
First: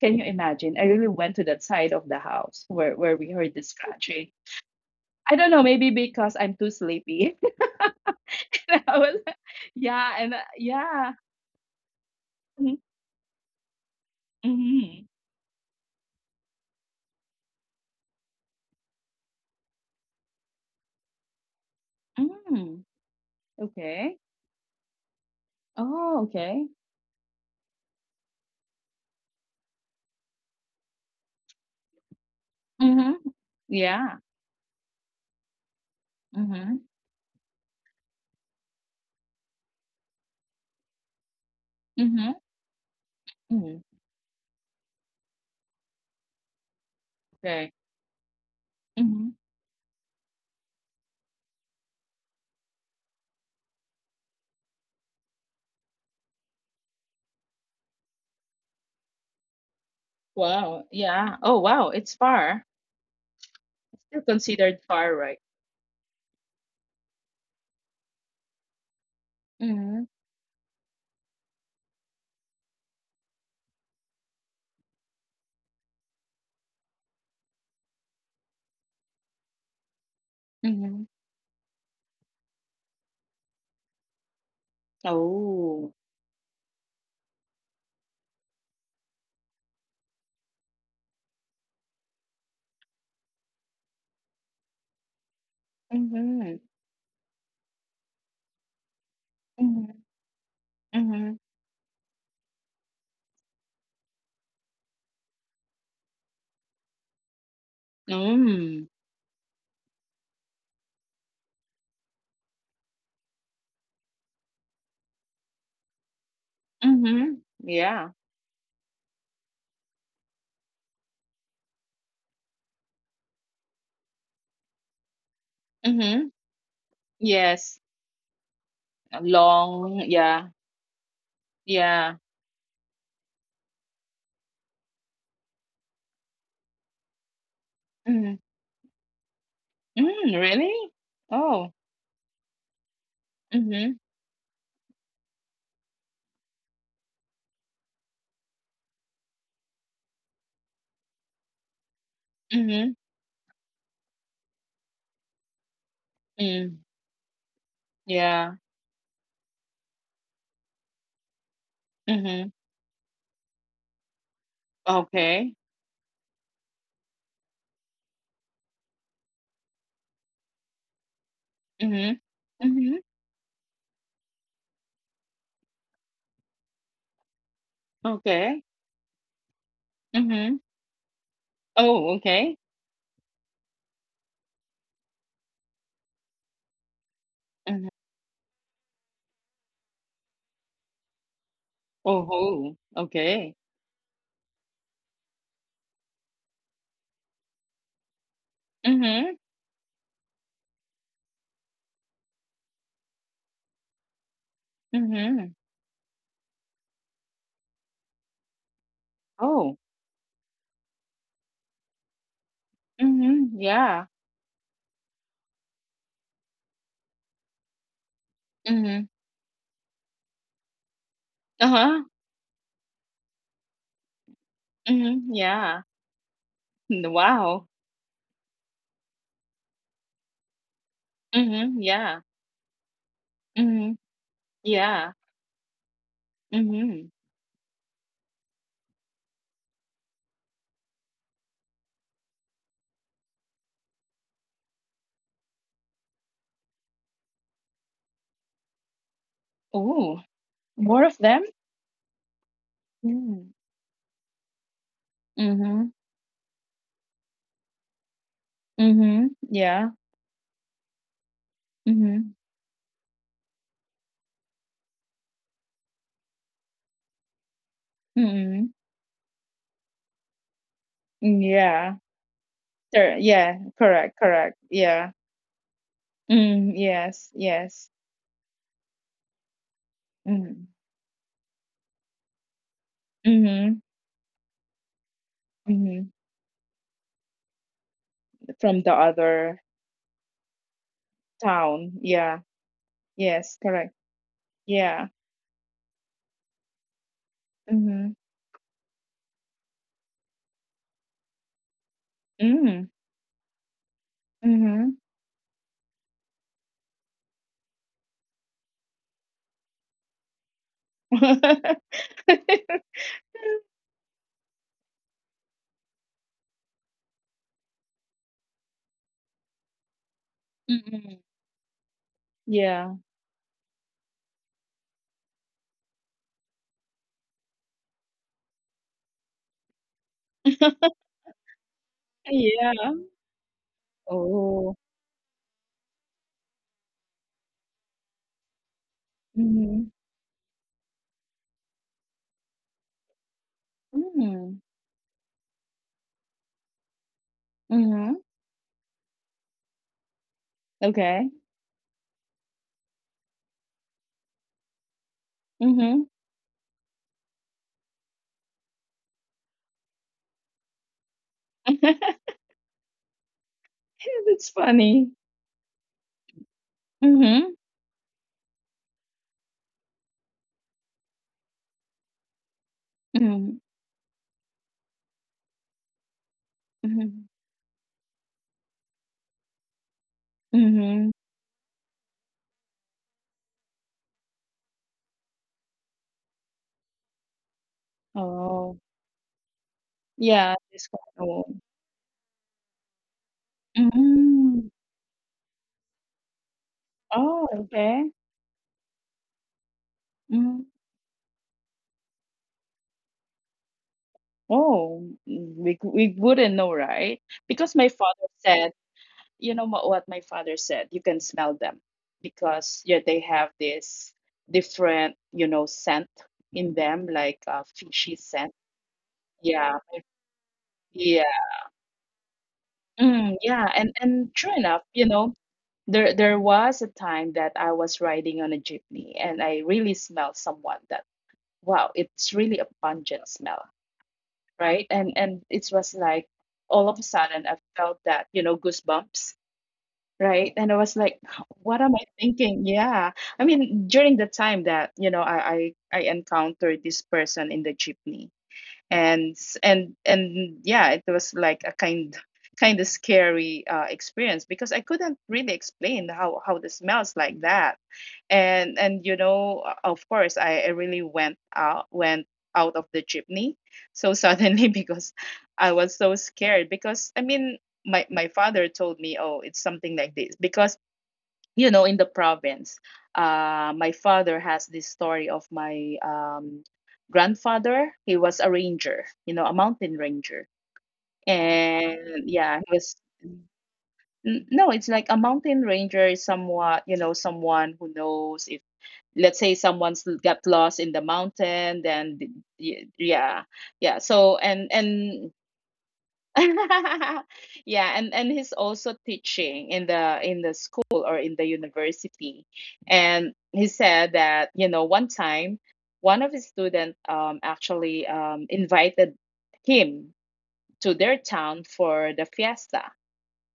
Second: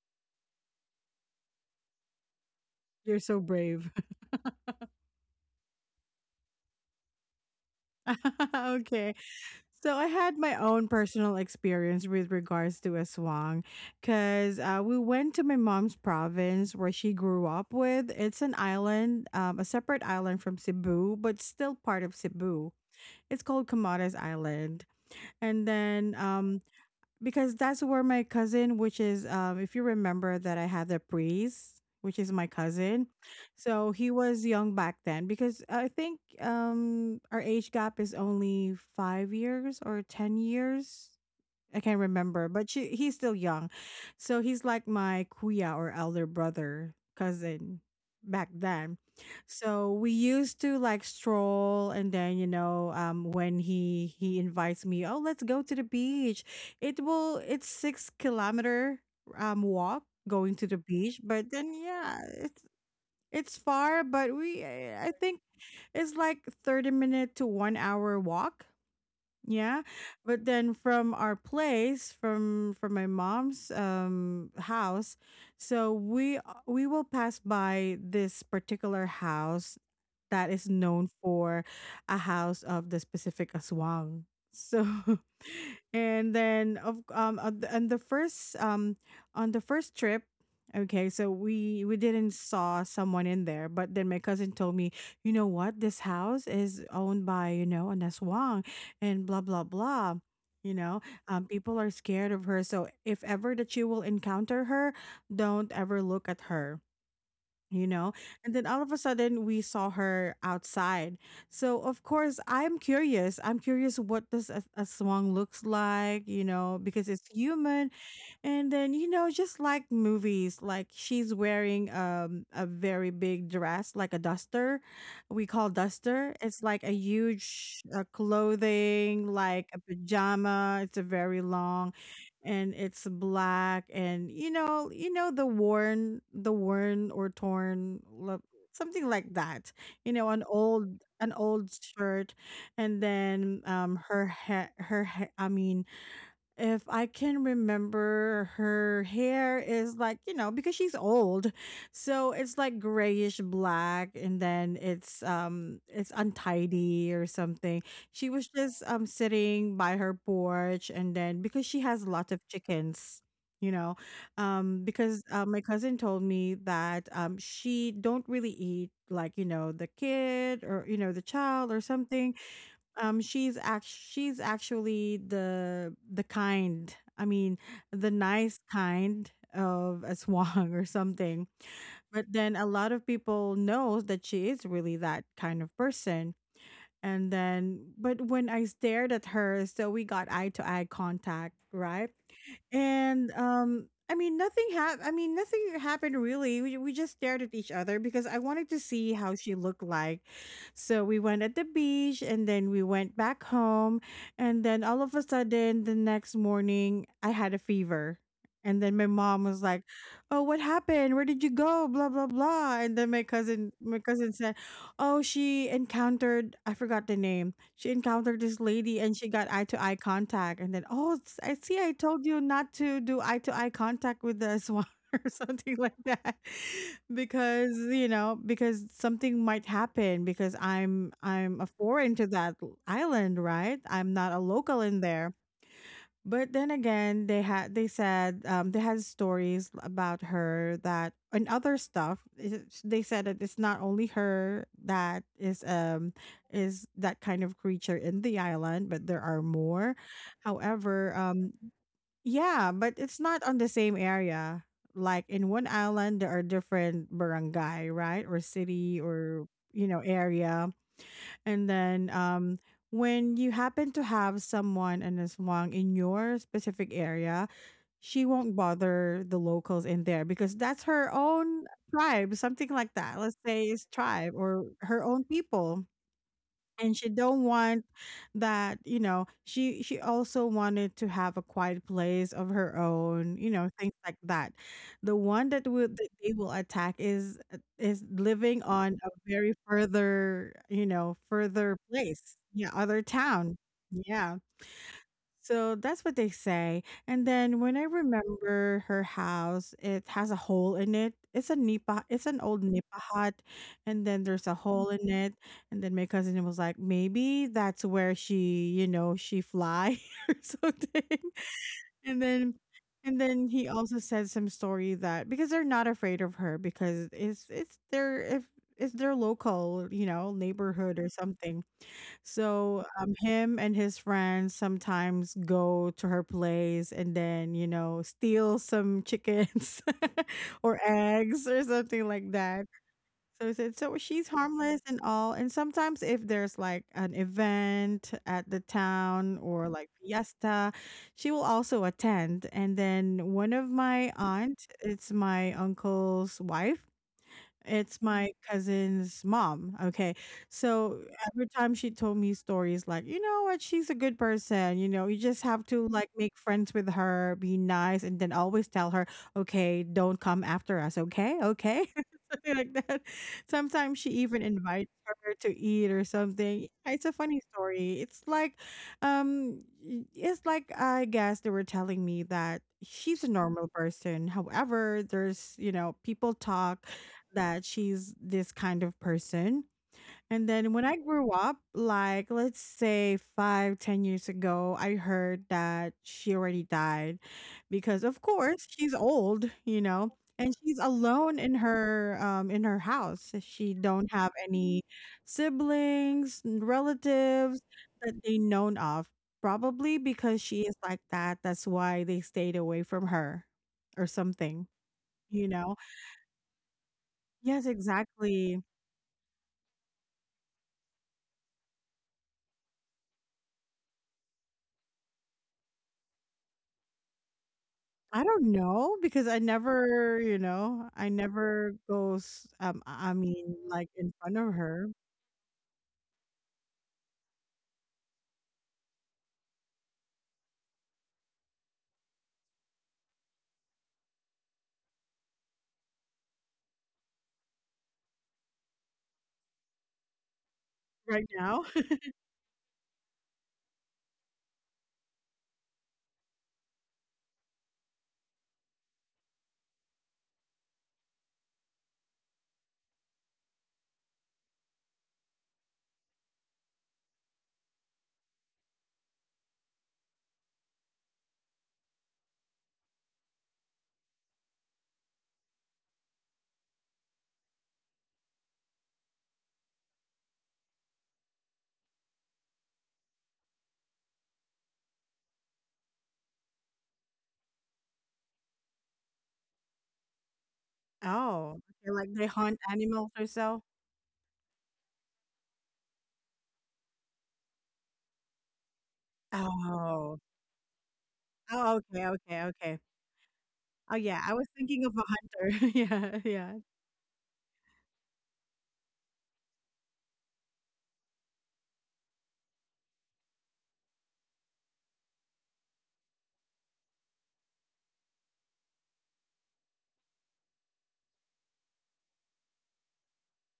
Speaker 2: Can you imagine? I really went to that side of the house where
Speaker 1: You're
Speaker 2: we
Speaker 1: so
Speaker 2: heard the
Speaker 1: brave.
Speaker 2: scratching. I don't know, maybe because I'm too sleepy.
Speaker 1: *laughs*
Speaker 2: *laughs* And I
Speaker 1: Okay.
Speaker 2: was,
Speaker 1: So I
Speaker 2: yeah, and,
Speaker 1: had my own
Speaker 2: yeah.
Speaker 1: personal experience with regards to aswang because, we
Speaker 2: Mm-hmm.
Speaker 1: went to my mom's province where she grew up with. It's an island, a separate island from Cebu, but still part of Cebu.
Speaker 2: Mm,
Speaker 1: It's called Camotes
Speaker 2: okay.
Speaker 1: Island. And then,
Speaker 2: Oh, okay.
Speaker 1: because that's where my cousin, which is, if you remember that I had the priest, which is my cousin,
Speaker 2: Mhm.
Speaker 1: so he
Speaker 2: Yeah.
Speaker 1: was young back then because I think
Speaker 2: Mhm.
Speaker 1: our age gap is only 5 years or 10 years, I can't
Speaker 2: Mhm.
Speaker 1: remember, but she, he's still young.
Speaker 2: Mhm.
Speaker 1: So he's like my kuya or elder brother
Speaker 2: Okay.
Speaker 1: cousin back then.
Speaker 2: Mhm.
Speaker 1: So we used to like stroll, and then you know when he invites me, "Oh, let's go to the beach." It's 6 kilometer walk going to the
Speaker 2: Wow.
Speaker 1: beach, but
Speaker 2: Yeah.
Speaker 1: then
Speaker 2: Oh, wow.
Speaker 1: yeah,
Speaker 2: It's
Speaker 1: it's
Speaker 2: far.
Speaker 1: it's far,
Speaker 2: It's still
Speaker 1: but we
Speaker 2: considered
Speaker 1: I
Speaker 2: far,
Speaker 1: think
Speaker 2: right?
Speaker 1: it's like 30 minute to 1 hour walk, yeah.
Speaker 2: Mhm.
Speaker 1: But then from our place, from my mom's house, so we, we will pass by this particular house that is known
Speaker 2: Mhm.
Speaker 1: for a house of the specific aswang. So *laughs*
Speaker 2: Oh.
Speaker 1: and then of on the first trip. Okay, so we didn't saw someone in there, but then my cousin told me, you know what, this house
Speaker 2: Mhm.
Speaker 1: is owned by you know an aswang, and blah blah
Speaker 2: Mhm.
Speaker 1: blah, you know,
Speaker 2: Mhm.
Speaker 1: people are scared of her, so if ever that you will encounter her, don't ever look at her, you know. And then all
Speaker 2: Mm.
Speaker 1: of a sudden we saw her outside, so of course I'm curious, I'm curious what does a swan looks like, you know, because it's
Speaker 2: Mhm.
Speaker 1: human.
Speaker 2: Yeah.
Speaker 1: And then, you know, just like movies, like she's wearing a very big dress, like a duster. We call duster.
Speaker 2: Mhm.
Speaker 1: It's like a huge,
Speaker 2: Yes.
Speaker 1: clothing,
Speaker 2: A
Speaker 1: like a
Speaker 2: long. Yeah.
Speaker 1: pajama. It's a very long,
Speaker 2: Yeah.
Speaker 1: and it's black, and you know, you know, the worn or torn
Speaker 2: Mhm.
Speaker 1: something like that. You know,
Speaker 2: Mm, really?
Speaker 1: an old
Speaker 2: Oh.
Speaker 1: shirt. And then
Speaker 2: Mhm.
Speaker 1: her hair, I mean, if I can remember, her hair is like, you know, because she's old. So it's like
Speaker 2: Mhm.
Speaker 1: grayish black and then it's
Speaker 2: Mm.
Speaker 1: untidy or something. She was
Speaker 2: Yeah.
Speaker 1: just sitting by her porch, and then because she has lots of
Speaker 2: Mhm.
Speaker 1: chickens, you know, um, because,
Speaker 2: Okay.
Speaker 1: my cousin told me that she don't really eat like, you know, the kid or you know, the child or
Speaker 2: Mhm.
Speaker 1: something.
Speaker 2: Mhm.
Speaker 1: Um, she's act she's actually the kind, I mean, the nice
Speaker 2: Okay.
Speaker 1: kind of a
Speaker 2: Mhm.
Speaker 1: swan *laughs* or something.
Speaker 2: Oh,
Speaker 1: But then
Speaker 2: okay.
Speaker 1: a lot of people knows that she is really that kind of person. And then,
Speaker 2: Mhm.
Speaker 1: but when I stared at her, so we got eye to eye contact, right?
Speaker 2: Oho,
Speaker 1: And
Speaker 2: okay.
Speaker 1: I mean, nothing happened. I mean, nothing happened really. We just stared at each other because I wanted to see how
Speaker 2: Mhm,
Speaker 1: she looked like. So we went at the beach and then we went back home. And then all of a
Speaker 2: mhm.
Speaker 1: sudden, the next morning, I had a fever. And then my mom was like,
Speaker 2: Oh,
Speaker 1: "Oh, what happened? Where did you go?" Blah blah blah. And then
Speaker 2: mhm,
Speaker 1: my
Speaker 2: yeah.
Speaker 1: cousin said, oh, she encountered, I forgot the name. She encountered this lady and
Speaker 2: Mhm.
Speaker 1: she got eye to eye contact. And then, oh, I see, I
Speaker 2: Uh-huh.
Speaker 1: told you not to do eye to eye contact with the swan *laughs* or
Speaker 2: Mhm,
Speaker 1: something
Speaker 2: yeah.
Speaker 1: like that. *laughs*
Speaker 2: N
Speaker 1: Because,
Speaker 2: wow.
Speaker 1: you know, because something might happen because I'm a
Speaker 2: Mhm,
Speaker 1: foreign to
Speaker 2: yeah.
Speaker 1: that island, right?
Speaker 2: Mhm,
Speaker 1: I'm not a local in
Speaker 2: yeah.
Speaker 1: there. But then
Speaker 2: Mhm.
Speaker 1: again, they said they had stories about her that and other stuff. It's- They said that it's not only her that is that kind of creature in the island, but there are more.
Speaker 2: Oh, more
Speaker 1: However,
Speaker 2: of them?
Speaker 1: um, yeah, but it's not
Speaker 2: Mm.
Speaker 1: on the same area. Like in one
Speaker 2: Mhm,
Speaker 1: island, there are different barangay, right, or city,
Speaker 2: mhm,
Speaker 1: or you
Speaker 2: yeah.
Speaker 1: know area. And then
Speaker 2: Mhm,
Speaker 1: when you happen to have someone an aswang in your specific area, she won't
Speaker 2: mhm.
Speaker 1: bother the locals in there because that's her own
Speaker 2: Yeah.
Speaker 1: tribe, something like
Speaker 2: Sure,
Speaker 1: that. Let's
Speaker 2: yeah,
Speaker 1: say it's
Speaker 2: correct,
Speaker 1: tribe
Speaker 2: correct.
Speaker 1: or her
Speaker 2: Yeah.
Speaker 1: own people,
Speaker 2: Mm,
Speaker 1: and she
Speaker 2: yes,
Speaker 1: don't want
Speaker 2: yes.
Speaker 1: that, you know, she also
Speaker 2: Mhm.
Speaker 1: wanted to have a quiet place of her own, you know,
Speaker 2: Mhm,
Speaker 1: things like that. The one that will that
Speaker 2: mhm.
Speaker 1: they will attack is living
Speaker 2: From the
Speaker 1: on a very
Speaker 2: other
Speaker 1: further, you know, further
Speaker 2: town,
Speaker 1: place,
Speaker 2: yeah.
Speaker 1: yeah, other town.
Speaker 2: Yes, correct.
Speaker 1: Yeah,
Speaker 2: Yeah.
Speaker 1: so that's what they say. And then when I
Speaker 2: Mhm.
Speaker 1: remember her house, it has a hole in it. It's an old Nipa
Speaker 2: Mm.
Speaker 1: hut, and then there's a hole
Speaker 2: Mhm.
Speaker 1: in it. And then my cousin was like, maybe that's where she fly *laughs* or something. And then
Speaker 2: *laughs*
Speaker 1: and then he also said some story that because they're not afraid of her because it's their if it's their local, you know, neighborhood or
Speaker 2: Mm-mm.
Speaker 1: something. So
Speaker 2: Yeah.
Speaker 1: him and his friends sometimes go to her place and then steal some chickens *laughs* or
Speaker 2: *laughs*
Speaker 1: eggs or something like that.
Speaker 2: Yeah.
Speaker 1: So he said, so she's
Speaker 2: Oh.
Speaker 1: harmless and all. And sometimes if there's like an event at the town or like
Speaker 2: Mhm.
Speaker 1: fiesta, she will also attend. And then one of my
Speaker 2: Mm.
Speaker 1: aunt, it's my uncle's wife. It's
Speaker 2: Mhm.
Speaker 1: my cousin's mom. Okay. So
Speaker 2: Okay.
Speaker 1: every time she told me stories like, you know what, she's a good person, you know, you just have to
Speaker 2: Mhm.
Speaker 1: like make friends with her, be nice, and then always tell her, okay, don't come after us. Okay. Okay.
Speaker 2: *laughs*
Speaker 1: *laughs* Something like that. Sometimes she even
Speaker 2: That's
Speaker 1: invites
Speaker 2: funny.
Speaker 1: her to eat or something. It's a funny
Speaker 2: Mhm.
Speaker 1: story. It's like, I guess they were telling me that she's a
Speaker 2: Mhm.
Speaker 1: normal person. However, there's people talk
Speaker 2: Mhm.
Speaker 1: that she's this kind of person. And then when I
Speaker 2: Mhm.
Speaker 1: grew up, like let's say five, 10 years ago, I heard that she already died because of course
Speaker 2: Oh.
Speaker 1: she's old, you know,
Speaker 2: Yeah,
Speaker 1: and she's
Speaker 2: it's quite
Speaker 1: alone in
Speaker 2: old.
Speaker 1: her house. She don't have
Speaker 2: Mm.
Speaker 1: any siblings,
Speaker 2: Oh,
Speaker 1: relatives
Speaker 2: okay.
Speaker 1: that they known of. Probably because she
Speaker 2: Mm.
Speaker 1: is like that. That's why they stayed away from her or something,
Speaker 2: Oh,
Speaker 1: you
Speaker 2: we
Speaker 1: know.
Speaker 2: we wouldn't know, right?
Speaker 1: Yes,
Speaker 2: Because my father
Speaker 1: exactly.
Speaker 2: said, what my father said, you can smell them because, yeah, they have this different, you know, scent in them, like, fishy
Speaker 1: I
Speaker 2: scent.
Speaker 1: don't know because I
Speaker 2: Yeah,
Speaker 1: never, you know, I
Speaker 2: yeah,
Speaker 1: never go s I
Speaker 2: mm,
Speaker 1: mean,
Speaker 2: yeah.
Speaker 1: like,
Speaker 2: and
Speaker 1: in
Speaker 2: and
Speaker 1: front
Speaker 2: true
Speaker 1: of
Speaker 2: enough,
Speaker 1: her
Speaker 2: you know, there was a time that I was riding on a jeepney, and I really smelled someone that, wow, it's really a pungent smell. Right, and it was like, all of a sudden I felt that, you know, goosebumps. Right. And I was like,
Speaker 1: right now.
Speaker 2: what am
Speaker 1: *laughs*
Speaker 2: I thinking? Yeah. I mean, during the time that, you know, I encountered this person in the jeepney, and, s- and yeah, it was like a kind of scary, experience because I couldn't really explain how, the smells like that. And you know, of course I really went out, went out of the jeepney so suddenly *laughs* because I was so scared because I mean my father told me, oh, it's something like this because, you know, in the province, my father has this story of my, grandfather. He was a ranger, you know, a mountain ranger.
Speaker 1: Oh, okay,
Speaker 2: And
Speaker 1: like, they hunt
Speaker 2: yeah, he was,
Speaker 1: animals or so?
Speaker 2: no, it's like a mountain ranger is somewhat, you know, someone who knows, let's say someone's
Speaker 1: Oh.
Speaker 2: got lost in the
Speaker 1: Oh,
Speaker 2: mountain,
Speaker 1: okay, okay, okay.
Speaker 2: yeah,
Speaker 1: Oh,
Speaker 2: yeah,
Speaker 1: yeah, I
Speaker 2: so,
Speaker 1: was thinking of a
Speaker 2: and
Speaker 1: hunter. *laughs* Yeah, yeah.
Speaker 2: *laughs* yeah, and he's also teaching in the school or in the university. And he said that, you know, one time one of his students, actually, invited him to their town for the fiesta,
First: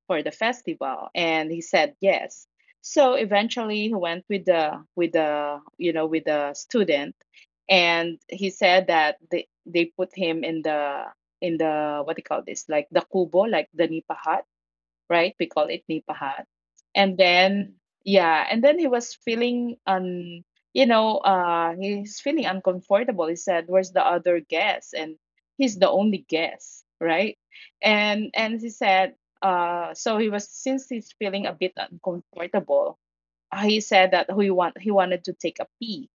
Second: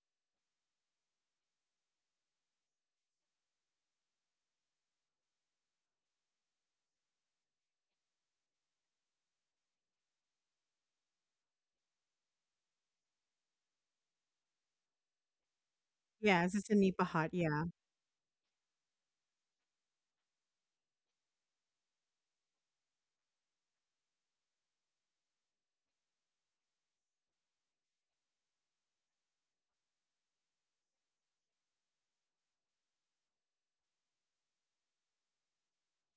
Speaker 2: for the festival, and he said yes. So eventually he went with the you know with the student. And he said that they put him in the, what do you call this, like the kubo, like the nipaha, right? We call it nipahat.
Speaker 1: Yeah, it's a nipa
Speaker 2: And
Speaker 1: hut, yeah.
Speaker 2: then, yeah, and then he was feeling you know, he's feeling uncomfortable. He said, "Where's the other guest?" And he's the only guest, right? And he said, so he was, since he's feeling a bit uncomfortable. He said that he wanted to take a pee,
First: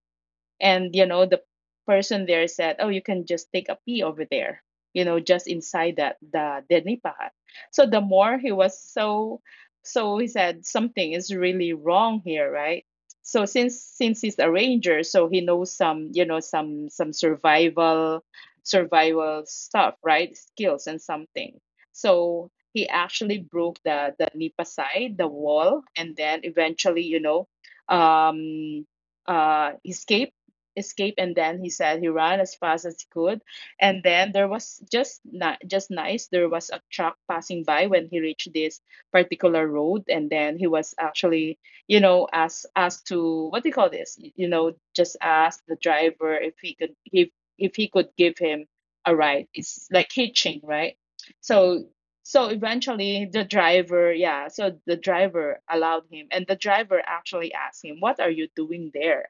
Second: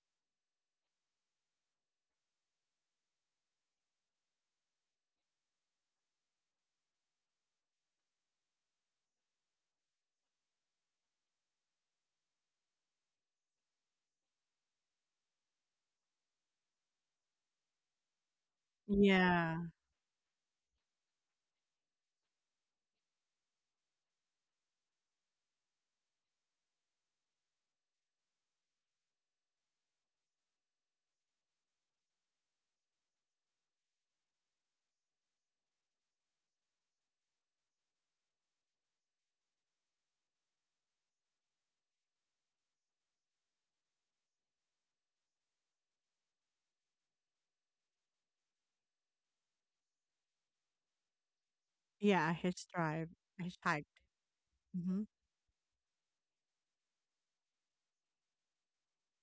Speaker 2: and you know the person there said, "Oh, you can just take a pee over there, you know, just inside that the nipahat." So the more he was so he said something is really wrong here, right? So since he's a ranger, so he knows some, you know, some survival
Speaker 1: Yeah.
Speaker 2: stuff, right? Skills and something. So he actually broke the nipa side, the wall, and then eventually, you know, um escaped. Escape And then he said he ran as fast as he could. And then there was just not just nice, there was a truck passing by when he reached this particular road. And then he was actually, you know, asked to, what do you call this, you know, just asked the driver if he could, if he could give him a ride. It's like hitching, right? so
Speaker 1: Yeah,
Speaker 2: so eventually the
Speaker 1: I hitchhiked.
Speaker 2: driver, yeah, so the
Speaker 1: Mhm.
Speaker 2: driver allowed him, and the driver actually asked him, "What are you doing there?"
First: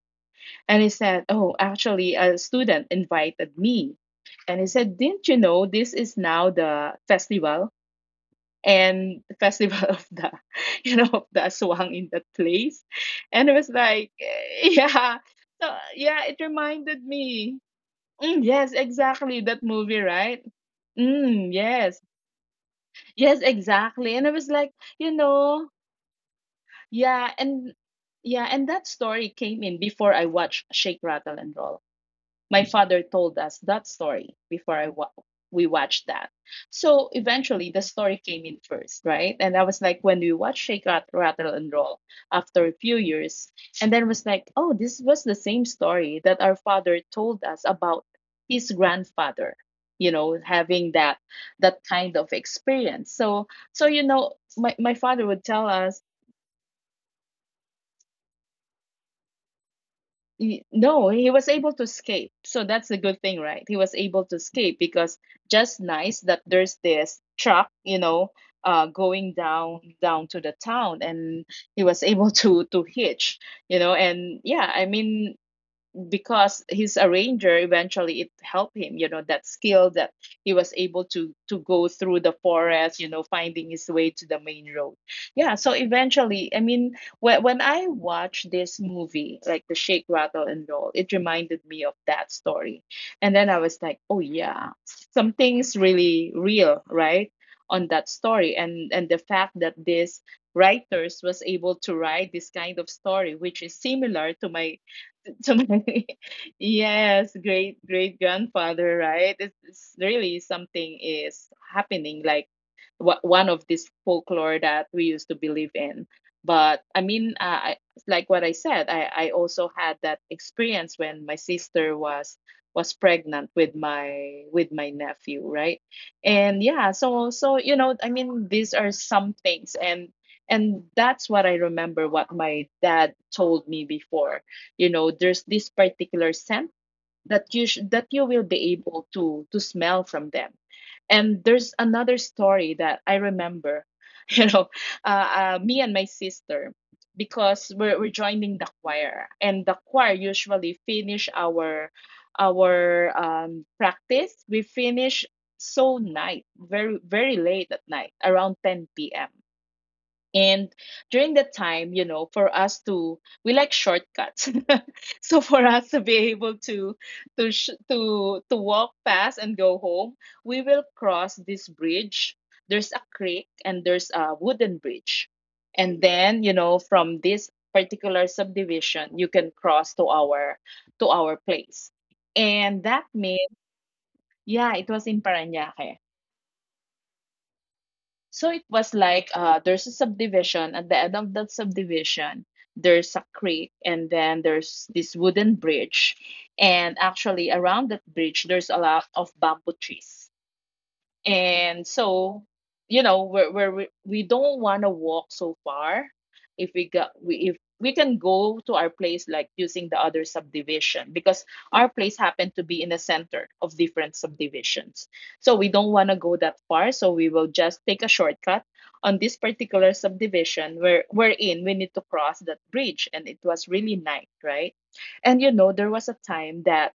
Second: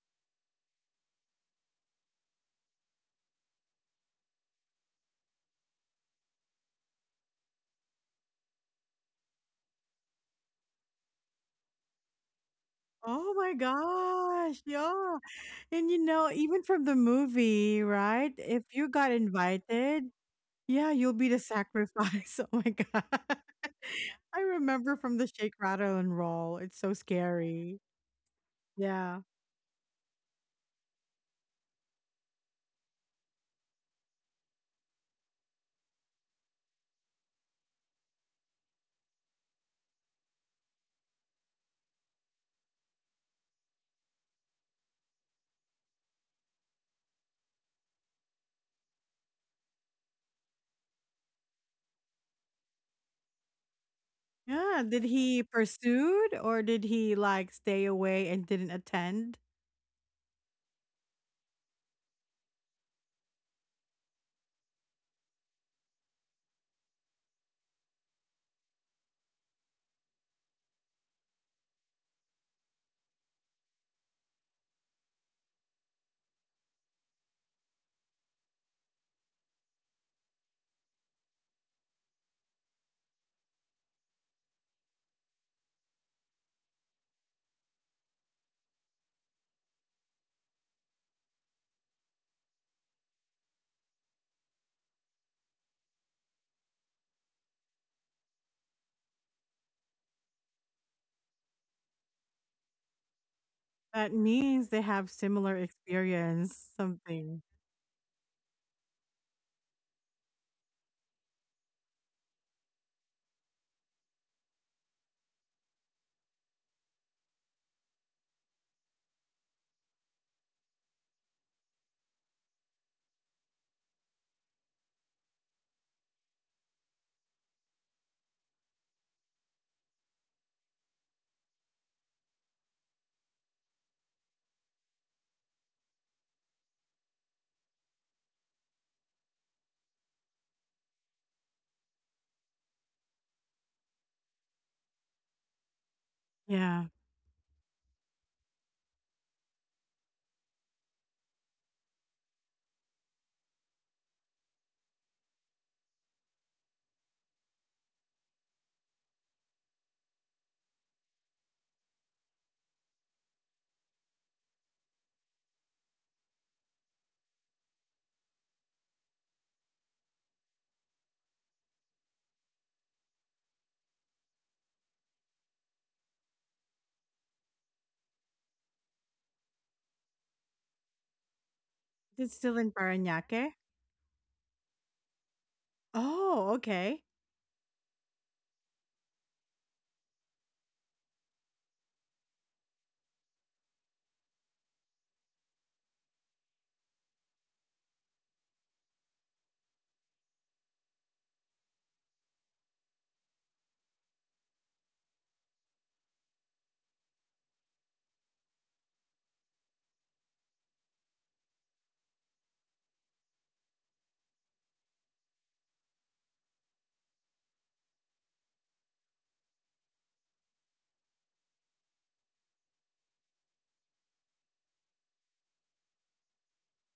Speaker 2: And he said, "Oh, actually, a student invited me." And he said, "Didn't you know this is now the festival? And the festival of the, *laughs* you know, of the aswang in that place."
Speaker 1: Oh
Speaker 2: And it
Speaker 1: my
Speaker 2: was like,
Speaker 1: gosh,
Speaker 2: *laughs*
Speaker 1: yeah,
Speaker 2: yeah. So,
Speaker 1: and, you
Speaker 2: yeah,
Speaker 1: know,
Speaker 2: it
Speaker 1: even from the
Speaker 2: reminded me.
Speaker 1: movie, right?
Speaker 2: Mm,
Speaker 1: If
Speaker 2: yes,
Speaker 1: you got
Speaker 2: exactly. That movie,
Speaker 1: invited.
Speaker 2: right?
Speaker 1: Yeah, you'll be the
Speaker 2: Mm, yes.
Speaker 1: sacrifice. *laughs* Oh my god.
Speaker 2: Yes, exactly. And I
Speaker 1: *laughs* I
Speaker 2: was like,
Speaker 1: remember
Speaker 2: you
Speaker 1: from the Shake,
Speaker 2: know,
Speaker 1: Rattle, and Roll. It's so
Speaker 2: yeah. And
Speaker 1: scary.
Speaker 2: yeah, and that
Speaker 1: Yeah.
Speaker 2: story came in before I watched Shake, Rattle, and Roll. My father told us that story before we watched that. So eventually, the story came in first, right? And I was like, when we watched Rattle, and Roll after a few years, and then was like, oh, this was the same story that our father told us about his grandfather, you know, having that, that kind of experience. So, so you know my,
Speaker 1: Yeah.
Speaker 2: my
Speaker 1: Did
Speaker 2: father would
Speaker 1: he
Speaker 2: tell us.
Speaker 1: pursued or did he like stay away and didn't attend?
Speaker 2: No, he was able to escape. So that's the good thing, right? He was able to escape because just nice that there's this truck, you know, going down to the town, and he was able *laughs* to hitch, you know. And yeah, I mean, because his arranger eventually it helped him, you know, that skill that he was able to go through the forest, you know, finding his way to the main road. Yeah, so eventually, I mean, when I watched this movie like the Shake Rattle and Roll, it reminded me of that story. And then I was like, oh yeah, something's really real, right, on that story. And the fact that this writers was able to write this kind of story, which is
Speaker 1: That
Speaker 2: similar to
Speaker 1: means
Speaker 2: my,
Speaker 1: they have similar
Speaker 2: to my *laughs*
Speaker 1: experience,
Speaker 2: yes,
Speaker 1: something.
Speaker 2: great grandfather, right. It's really something is happening, like, one of this folklore that we used to believe in. But I mean, like what I said, I also had that experience when my sister was, pregnant with my, with my nephew, right. And yeah, so so you know I mean these are some things. And that's what I remember what my dad told me before, you know, there's this particular scent that that you will be able to smell from them. And there's another story that I remember *laughs* you know, me and my sister,
Speaker 1: Yeah.
Speaker 2: because we're joining the choir, and the choir usually finish our practice, we finish so night, very late at night, around 10 p.m. And during that time, you know, for us to, we like shortcuts. *laughs* So for us to be able to, to walk past and go home, we will cross this bridge. There's a creek and there's a wooden bridge. And then, you know, from this particular subdivision, you can cross to our, to our place.
Speaker 1: Is still in
Speaker 2: And that
Speaker 1: Paranaque?
Speaker 2: means, yeah, it was in Parañaque.
Speaker 1: Oh, okay.
Speaker 2: So it was like, there's a subdivision. At the end of that subdivision, there's a creek, and then there's this wooden bridge. And actually, around that bridge, there's a lot of bamboo trees. And so you know we don't want to walk so far if we got we if we can go to our place like using the other subdivision, because our place happened to be in the center of different subdivisions, so we don't want to go that far, so we will just take a shortcut on this particular subdivision where we're in, we need to cross that bridge. And it was really night, right? And you know there was a time that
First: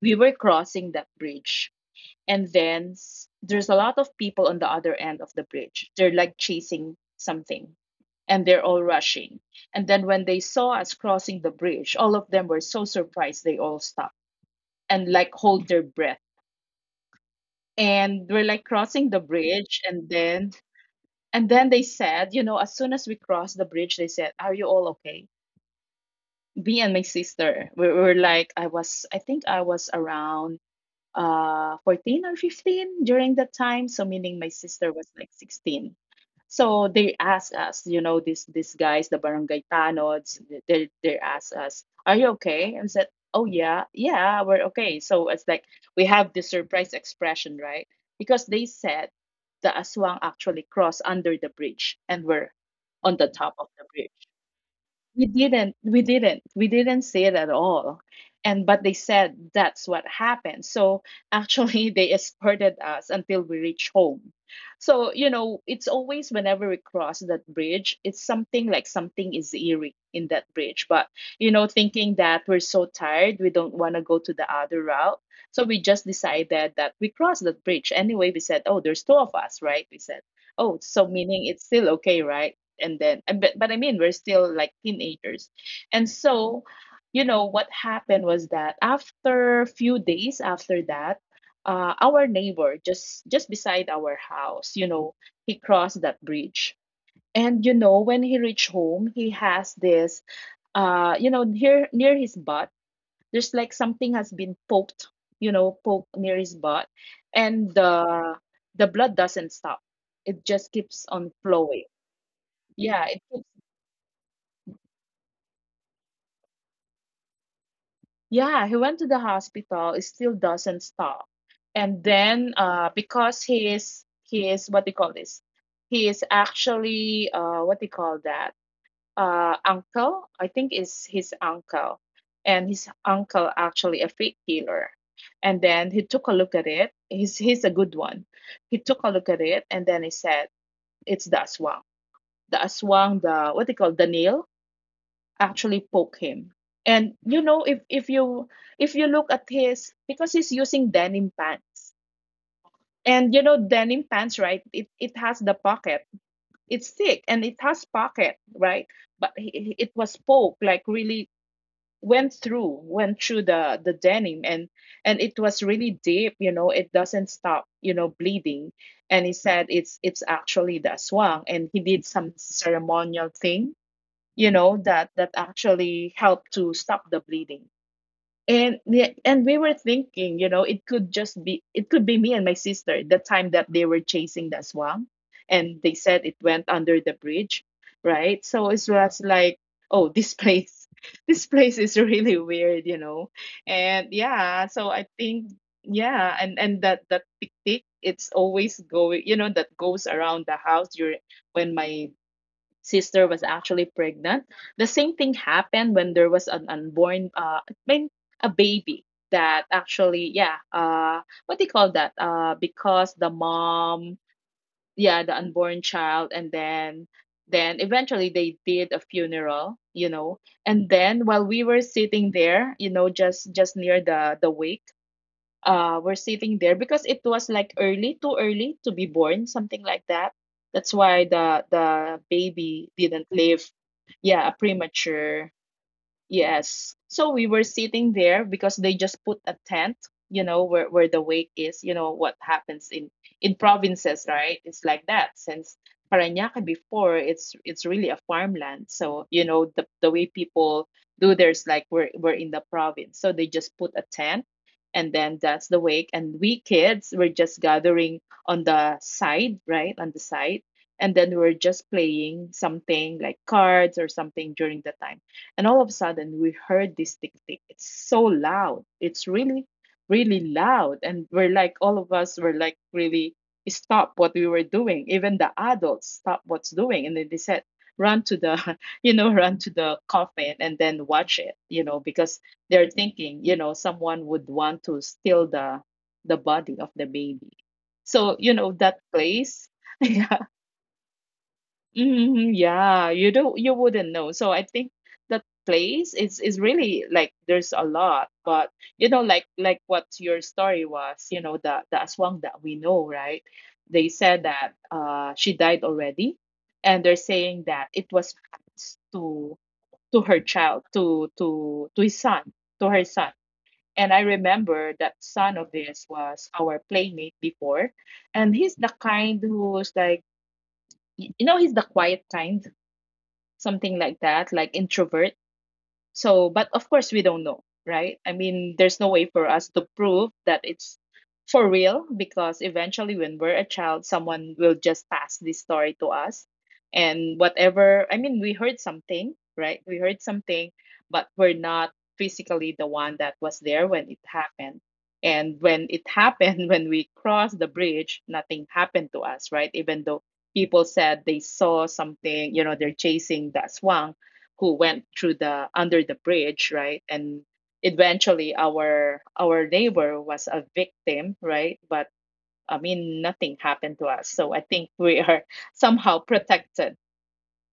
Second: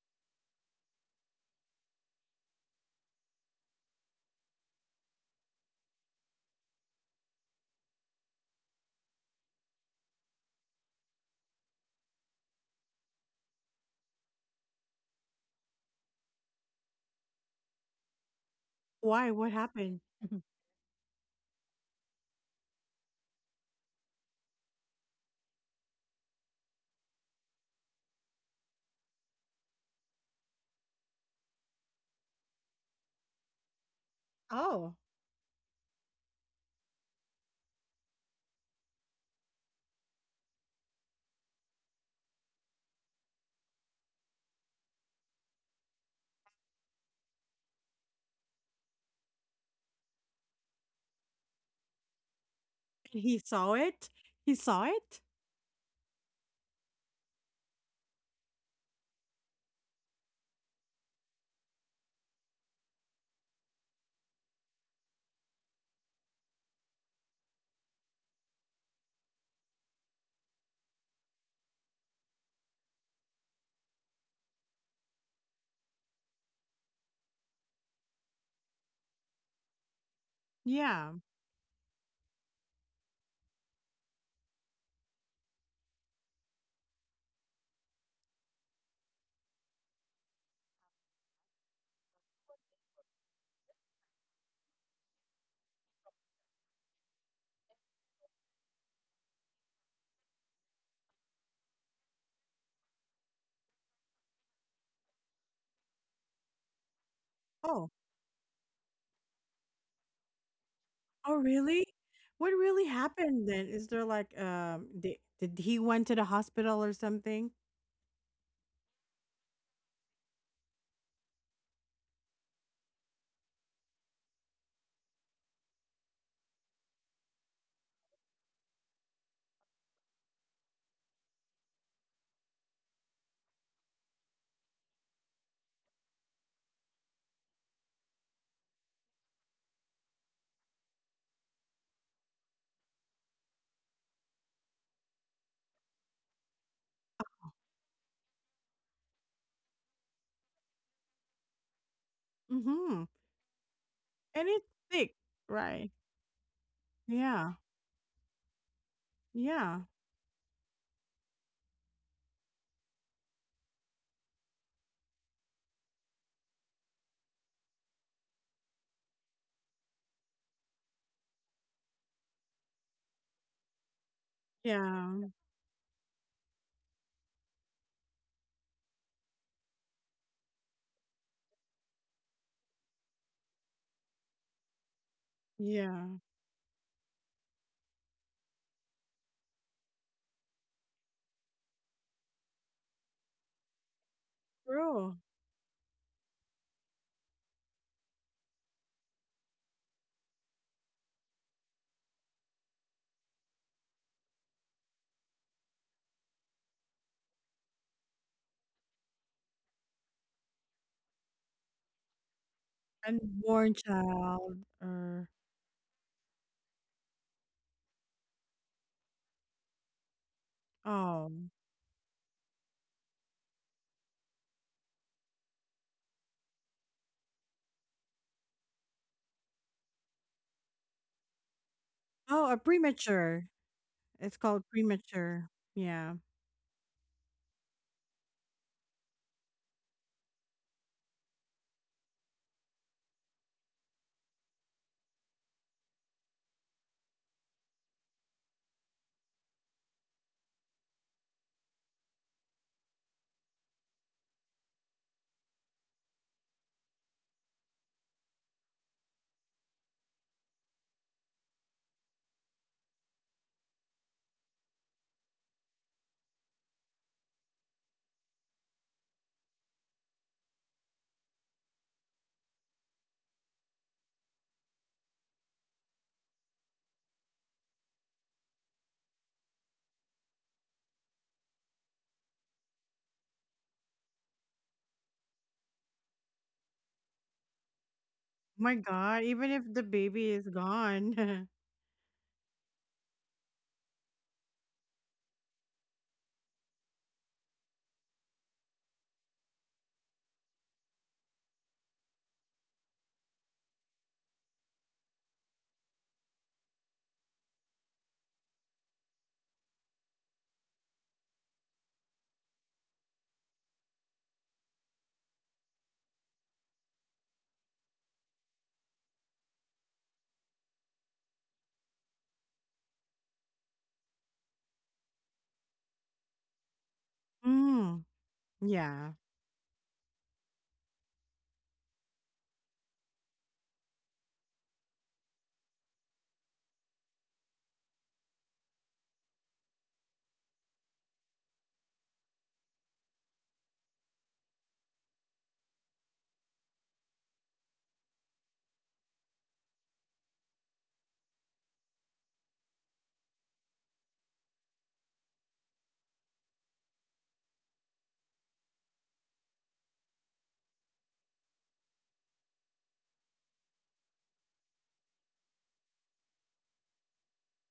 Speaker 2: we were crossing that bridge, and then there's a lot of people on the other end of the bridge, they're like chasing something, and they're all rushing. And then when they saw us crossing the bridge, all of them were so surprised, they all stopped and like hold their breath, and we're like crossing the
Speaker 1: Why? What
Speaker 2: bridge.
Speaker 1: happened?
Speaker 2: And
Speaker 1: *laughs* Mhm.
Speaker 2: then and then they said, you know, as soon as we crossed the bridge, they said, "Are you all okay?" Me and my sister, we were like, I think I was around 14 or 15 during that time, so meaning my sister
Speaker 1: Oh,
Speaker 2: was like 16. So they asked us, you know, these guys, the barangay tanods, they asked us, "Are you okay?" And said, "Oh, yeah, yeah, we're okay." So it's like we have the surprise expression, right? Because they said the aswang actually crossed under the bridge and were on
Speaker 1: and
Speaker 2: the
Speaker 1: he
Speaker 2: top of
Speaker 1: saw
Speaker 2: the
Speaker 1: it?
Speaker 2: bridge.
Speaker 1: He saw it?
Speaker 2: We didn't say it at all. And but they said that's what happened. So actually, *laughs* they escorted us until we reached home. So you know it's always, whenever we cross that bridge, it's something like something is eerie in that bridge. But you know, thinking that we're so tired, we don't want to go to the other route, so we just decided that we cross that bridge anyway. We said, "Oh, there's two of us, right?" We said, "Oh, so
Speaker 1: Yeah.
Speaker 2: meaning it's still okay, right?" And then and but I mean, we're still like teenagers. And so, you know, what happened was that after a few days after that, our neighbor, just beside our house, you know, he crossed that bridge. And you know, when he reached home, he has this you know, near his butt, there's like something has been poked, you know, poked near his butt. And
Speaker 1: Oh.
Speaker 2: the blood doesn't stop, it just keeps on
Speaker 1: Oh,
Speaker 2: flowing.
Speaker 1: really? What really
Speaker 2: Yeah, it keeps.
Speaker 1: happened then? Is there like did he went to the hospital or something?
Speaker 2: Yeah, he went to the hospital. It still doesn't stop. And then because he is what do you call this? He is actually, what do you call that? Uh, uncle, I think is his uncle. And his uncle actually a faith healer. And then he took a look at it. He's a good one. He took a look at it and then he said, "It's the aswang." The aswang, the what do you call the nail, actually poke him. And you know, if you, if you look at his, because he's using denim pants.
Speaker 1: Mhm.
Speaker 2: And you know, denim pants,
Speaker 1: And
Speaker 2: right?
Speaker 1: it's
Speaker 2: It
Speaker 1: sick,
Speaker 2: it has the
Speaker 1: right?
Speaker 2: pocket. It's thick and
Speaker 1: Yeah.
Speaker 2: it has pocket, right? But
Speaker 1: Yeah.
Speaker 2: it was poked, like really went through the denim, and it was really deep. You know, it doesn't stop, you know, bleeding. And he said it's actually the aswang, and he did some ceremonial thing, you know, that
Speaker 1: Yeah.
Speaker 2: that actually help to stop the bleeding. And we were thinking, you know, it could just be, it could be me and my sister, the time that they were chasing the swan, and they
Speaker 1: Yeah.
Speaker 2: said it went under the bridge, right. So it was like, oh, this place, *laughs* this place is really weird, you know. And yeah, so I
Speaker 1: True.
Speaker 2: think, yeah. And that that tick tick, it's always going, you know, that goes around the house during when my sister was actually pregnant. The same thing happened when there was an unborn, I mean, a baby that actually, yeah, what do you call that? Because the
Speaker 1: Unborn
Speaker 2: mom,
Speaker 1: child
Speaker 2: yeah,
Speaker 1: or
Speaker 2: the unborn child. And then eventually they did a funeral, you know. And then
Speaker 1: oh.
Speaker 2: while we were sitting there, you know, just near the wake, were sitting there, because it was like early, too early to be born, something like that, that's why the
Speaker 1: Oh, a
Speaker 2: baby didn't
Speaker 1: premature.
Speaker 2: live.
Speaker 1: It's
Speaker 2: Yeah, a
Speaker 1: called premature.
Speaker 2: premature.
Speaker 1: Yeah.
Speaker 2: Yes. So we were sitting there, because they just put a tent, you know, where the wake is, you know, what happens in provinces, right? It's like that. Since Parañaque before, it's really a farmland. So, you know, the way people do theirs like we're in the province. So they just put a tent, and then that's the wake, and we kids were just gathering on the side, right? On the side. And then we were just playing something like cards or something during the time, and all of a sudden, we heard this tick tick. It's so loud. It's really, really loud. And we're like, all of us were like, really stop what we were doing. Even the adults stop what's doing. And then they said, run to the, *laughs* you know, run to the coffin and then watch it, you know, because they're thinking, you know, someone would want to steal the body of the baby. So, you know,
Speaker 1: My
Speaker 2: that
Speaker 1: god, even if
Speaker 2: place.
Speaker 1: the
Speaker 2: *laughs*
Speaker 1: baby is gone. *laughs*
Speaker 2: Mhm, yeah, you don't you wouldn't know. So I think that place is really like there's a lot, but you know, like what your story was, you know, the aswang that we know, right? They said that she died already, and they're saying that it was passed to her child, to his son, to her son. And I remember that son of this was our playmate before, and he's the kind who's like, you know, he's the quiet kind, something like that, like introvert. So, but of course, we don't know,
Speaker 1: Mm.
Speaker 2: right? I mean, there's no
Speaker 1: Yeah.
Speaker 2: way for us to prove that it's for real, because eventually, when we're a child, someone will just pass this story to us. And whatever, I mean, we heard something, right? We heard something, but we're not physically the one that was there when it happened. And when it happened, *laughs* when we crossed the bridge, nothing happened to us, right? Even though people said they saw something, you know, they're chasing that swan who went through the under the bridge, right? And eventually our neighbor was a victim, right? But I mean nothing happened to us. So I think we are *laughs* somehow protected,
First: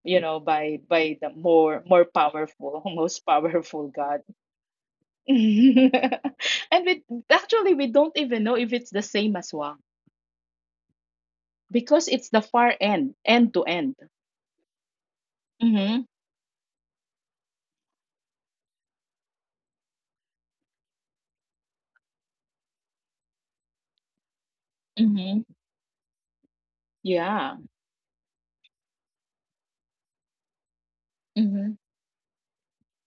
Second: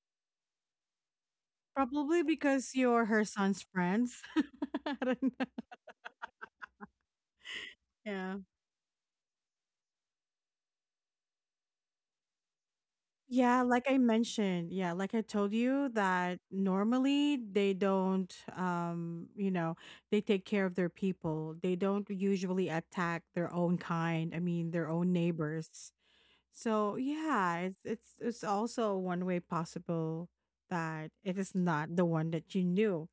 Speaker 2: you know, by the more
Speaker 1: Probably because
Speaker 2: powerful, *laughs*
Speaker 1: you're
Speaker 2: most
Speaker 1: her son's
Speaker 2: powerful God.
Speaker 1: friends. *laughs* I
Speaker 2: *laughs*
Speaker 1: don't—
Speaker 2: And we actually we don't
Speaker 1: yeah.
Speaker 2: even know if it's the same as Wang, because it's the far end, end
Speaker 1: Yeah,
Speaker 2: to
Speaker 1: like I
Speaker 2: end.
Speaker 1: mentioned, yeah, like I told you
Speaker 2: Mm-hmm.
Speaker 1: that normally they don't, you know, they take care of their people. They don't usually attack their own kind. I mean, their own
Speaker 2: Mm-hmm.
Speaker 1: neighbors. So
Speaker 2: Yeah.
Speaker 1: yeah, it's also one way possible that it is
Speaker 2: Mm-hmm.
Speaker 1: not the one that you knew.